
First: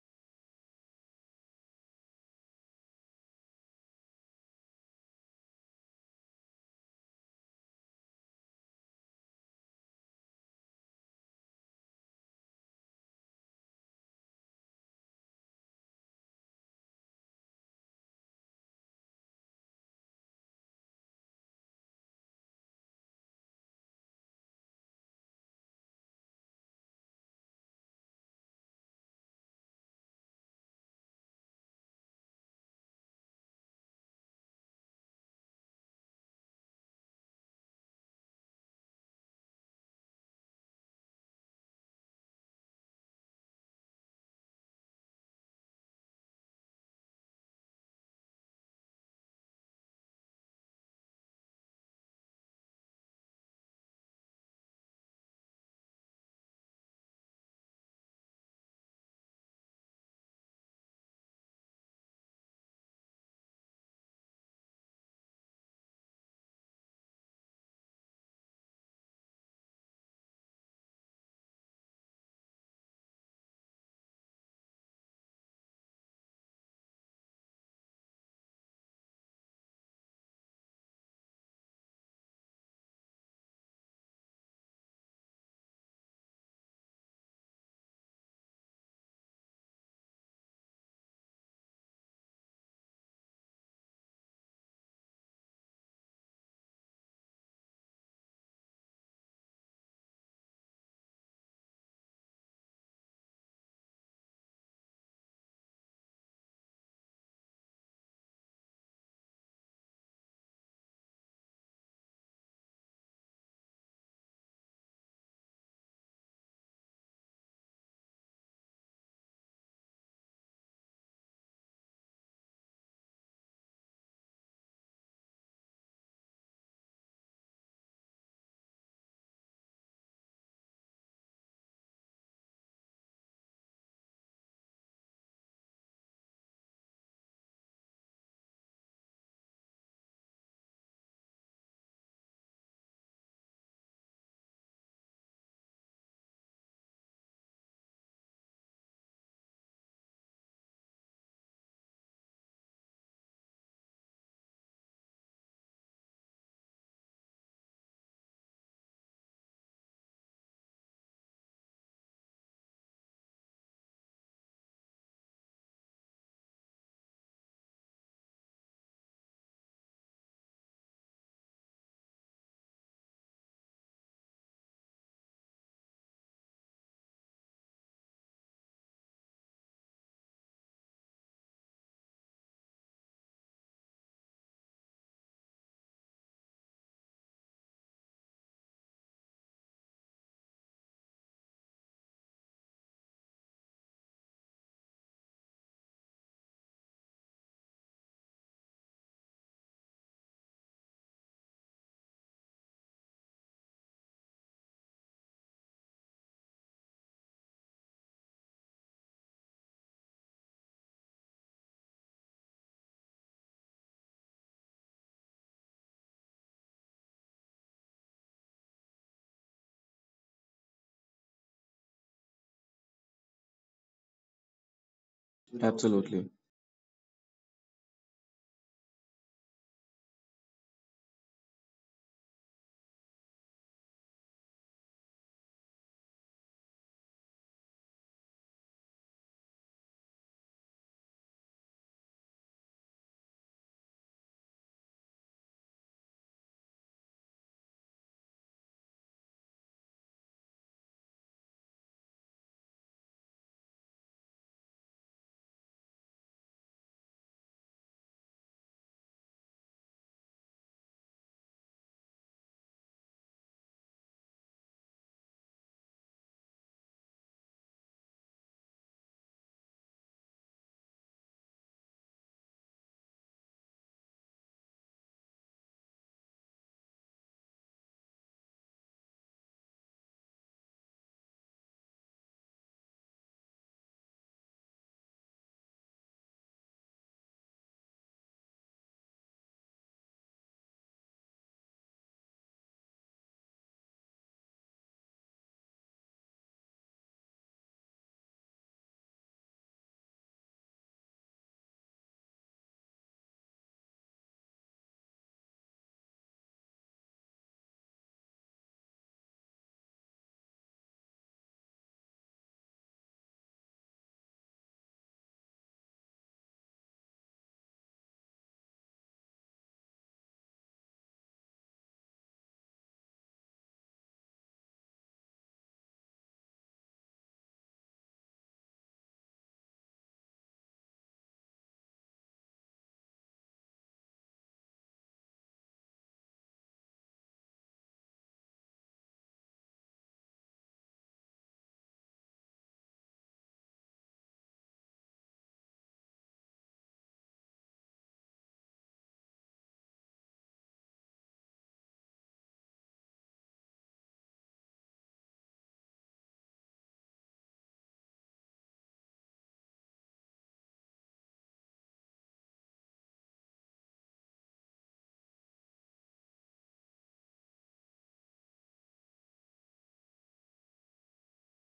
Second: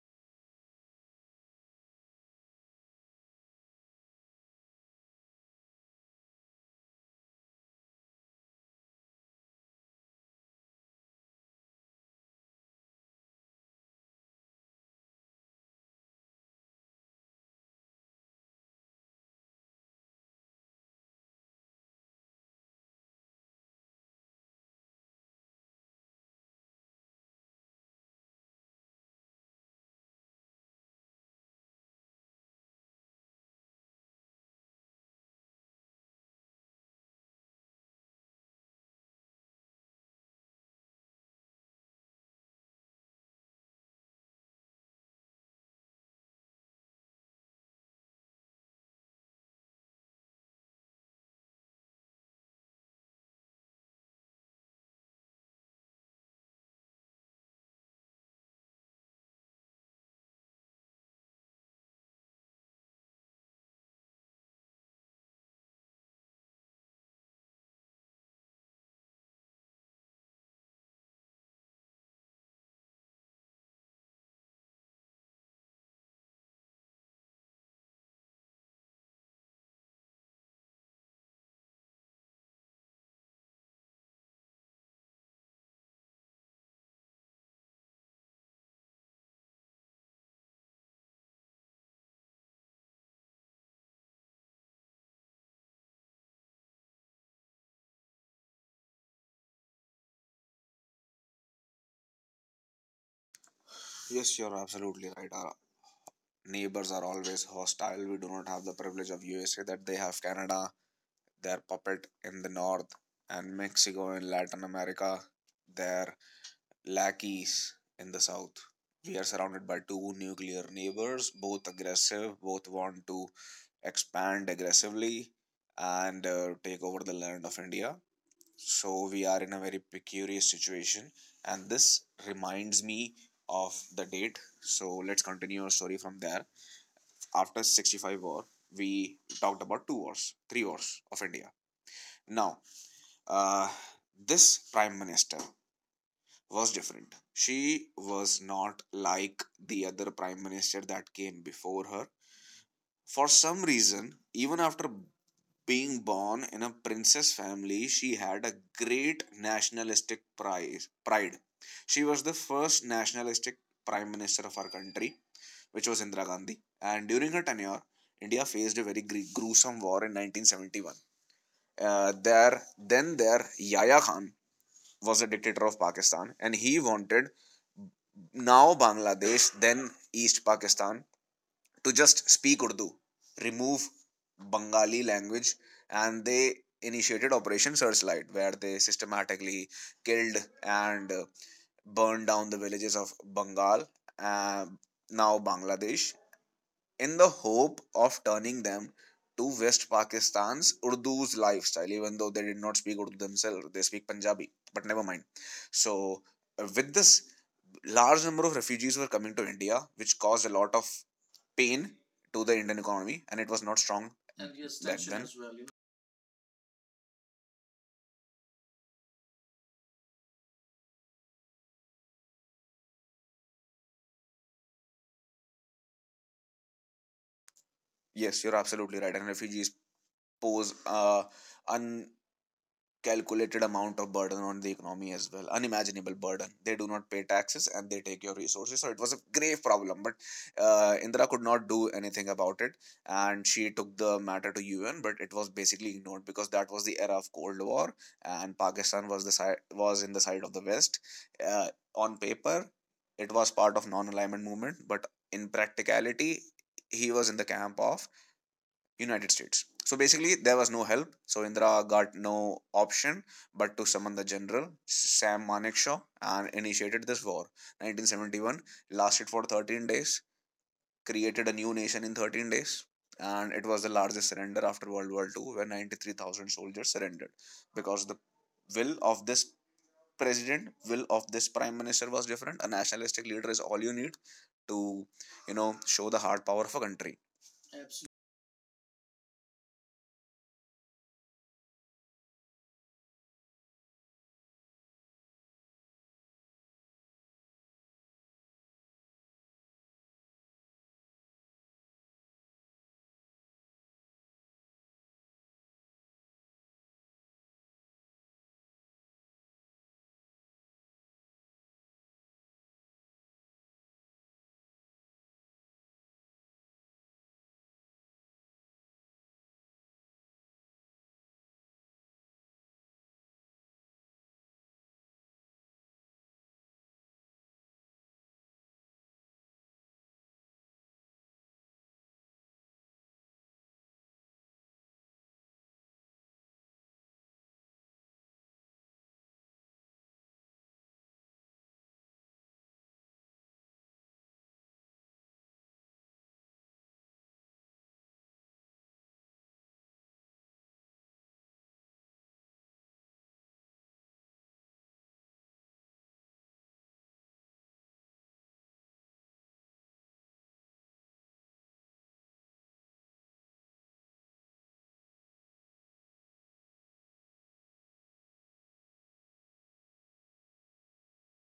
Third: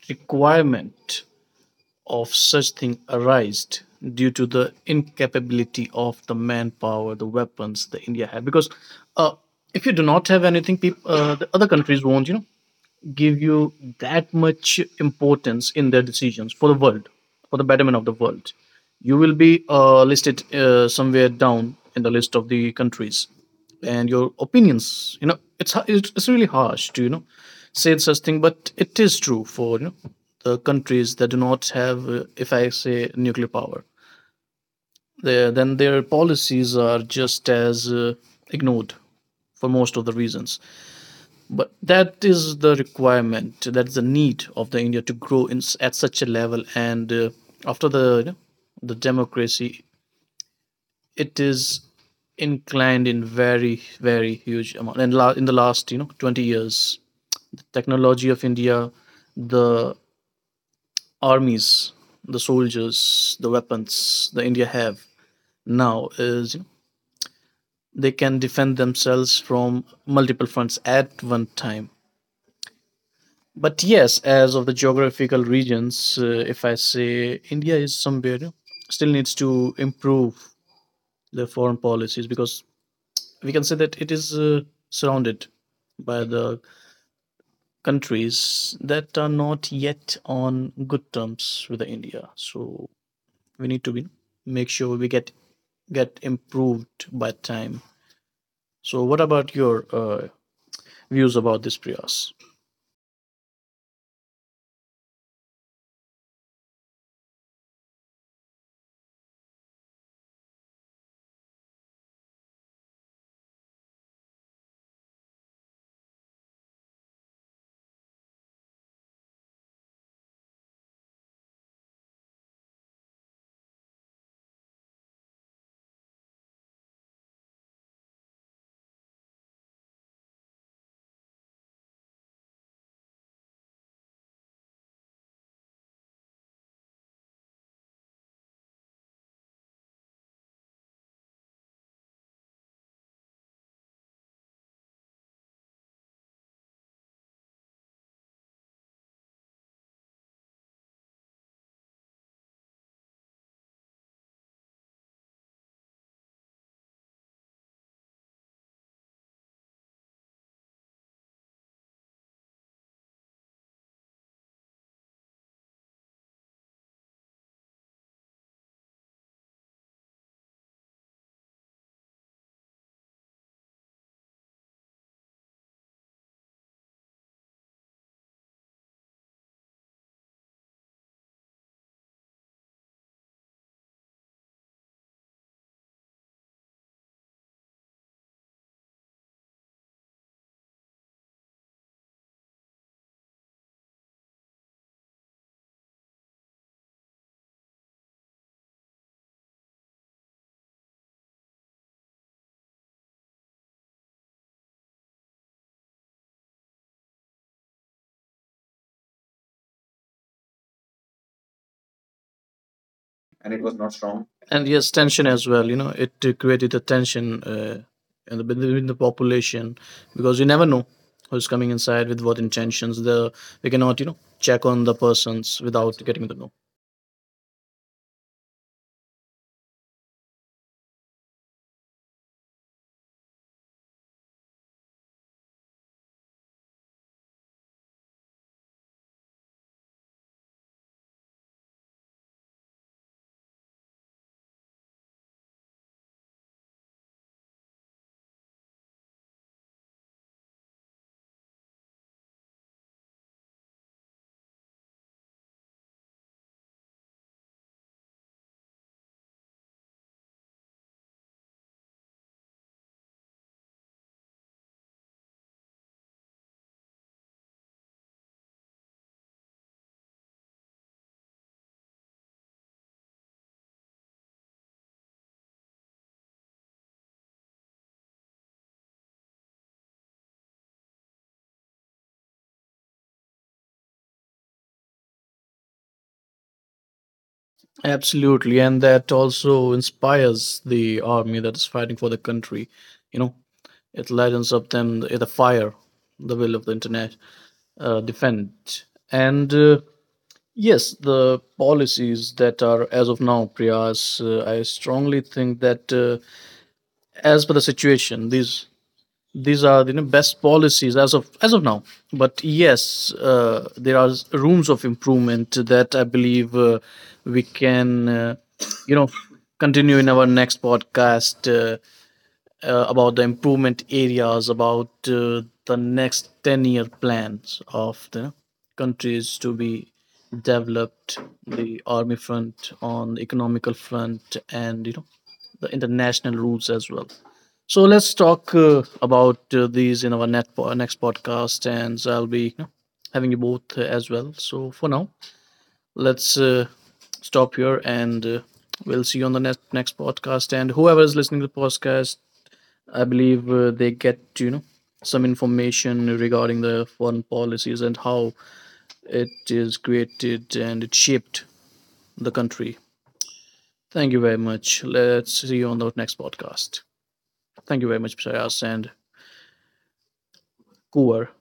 [SPEAKER 1] requirement of such thing arised due to the incapability of the manpower, the weapons that India had, because uh, if you do not have anything, people, the other countries won't give you that much importance in their decisions for the world, for the betterment of the world. You will be listed somewhere down in the list of the countries, and your opinions. You know, it's ha- it's really harsh to say such thing, but it is true for the countries that do not have, if I say, nuclear power. Then their policies are just as ignored for most of the reasons, but that is the requirement. That's the need of the India to grow at such a level. And after the democracy, it is inclined in very, very huge amount. In the last 20 years, the technology of India, the armies, the soldiers, the weapons the India have now is, they can defend themselves from multiple fronts at one time. But yes, as of the geographical regions, if I say India is somewhere, still needs to improve the foreign policies, because we can say that it is surrounded by the countries that are not yet on good terms with the India. So we need to be, make sure we get improved by time. So what about your views about this, Priyas?
[SPEAKER 2] Yes, you're absolutely right. Our neighbors are always hostile. We do not have the privilege of USA, that they have Canada, their puppet in the north, and Mexico and Latin America, their lackeys in the south. We are surrounded by two nuclear neighbors, both aggressive, both want to expand aggressively, and take over the land of India. So we are in a very precarious situation, and this reminds me of the date. So let's continue our story from there. After 65 war, we talked about two wars three wars of India. Now uh, this prime minister was different. She was not like the other prime minister that came before her, for some reason. Even after being born in a princess family, she had a great nationalistic pride. She was the first nationalistic prime minister of our country, which was Indira Gandhi. And during her tenure, India faced a very gruesome war in 1971. Then there, Yahya Khan was the dictator of Pakistan, and he wanted now Bangladesh, then East Pakistan, to just speak Urdu, remove Bengali language, and they initiated Operation Searchlight, where they systematically killed and burned down the villages of Bengal, uh, now Bangladesh, in the hope of turning them to West Pakistan's Urdu's lifestyle, even though they did not speak Urdu themselves, they speak Punjabi, but never mind. So, with this, large number of refugees were coming to India, which caused a lot of pain to the Indian economy, and it was
[SPEAKER 1] And it
[SPEAKER 2] not
[SPEAKER 1] was not
[SPEAKER 2] strong.
[SPEAKER 1] strong.
[SPEAKER 2] And yes,
[SPEAKER 1] And
[SPEAKER 2] back
[SPEAKER 1] yes,
[SPEAKER 2] then as
[SPEAKER 1] tension
[SPEAKER 2] well,
[SPEAKER 1] as
[SPEAKER 2] you know?
[SPEAKER 1] well, it created a tension in the between the population, because you never know who's coming inside with what intentions. The We cannot check on the persons without
[SPEAKER 3] Absolutely.
[SPEAKER 1] getting to know.
[SPEAKER 2] Yes, you're absolutely right. And refugees pose an calculated amount of burden on the economy as well, unimaginable burden. They do not pay taxes and they take your resources, so it was a grave problem. But Indira could not do anything about it, and she took the matter to UN, but it was basically ignored, because that was the era of cold war, and Pakistan was the side, was in the side of the west. uh, on paper, it was part of non-alignment movement, but in practicality, he was in the camp of United States. So basically, there was no help. So Indira got no option but to summon the general Sam Manekshaw and initiated this war. 1971 lasted for 13 days, created a new nation in 13 days, and it was the largest surrender after World War II, where 93,000 soldiers surrendered, because the will of this will of this prime minister was different. A nationalistic leader is all you need to show the hard power of a country. Absolutely.
[SPEAKER 1] Absolutely, and that also inspires the army that is fighting for the country. you know it lightens up them, the fire, the will of the internet defend, and yes, the policies that are as of now, Priyas, I strongly think that as per the situation, these are the best policies as of now. But yes, there are rooms of improvement that I believe we can, you know, continue in our next podcast. About the improvement areas, about the next 10-year plans of the countries to be developed, the army front, on the economical front, and, the international rules as well. So let's talk about these in our next podcast, and so I'll be, having you both as well. So for now, let's stop here, and we'll see you on the next podcast. And whoever is listening to the podcast, I believe they get some information regarding the foreign policies and how it is created and it shaped the country. Thank you very much. Let's see you on the next podcast. Thank you very much, Prayas and Kuwar.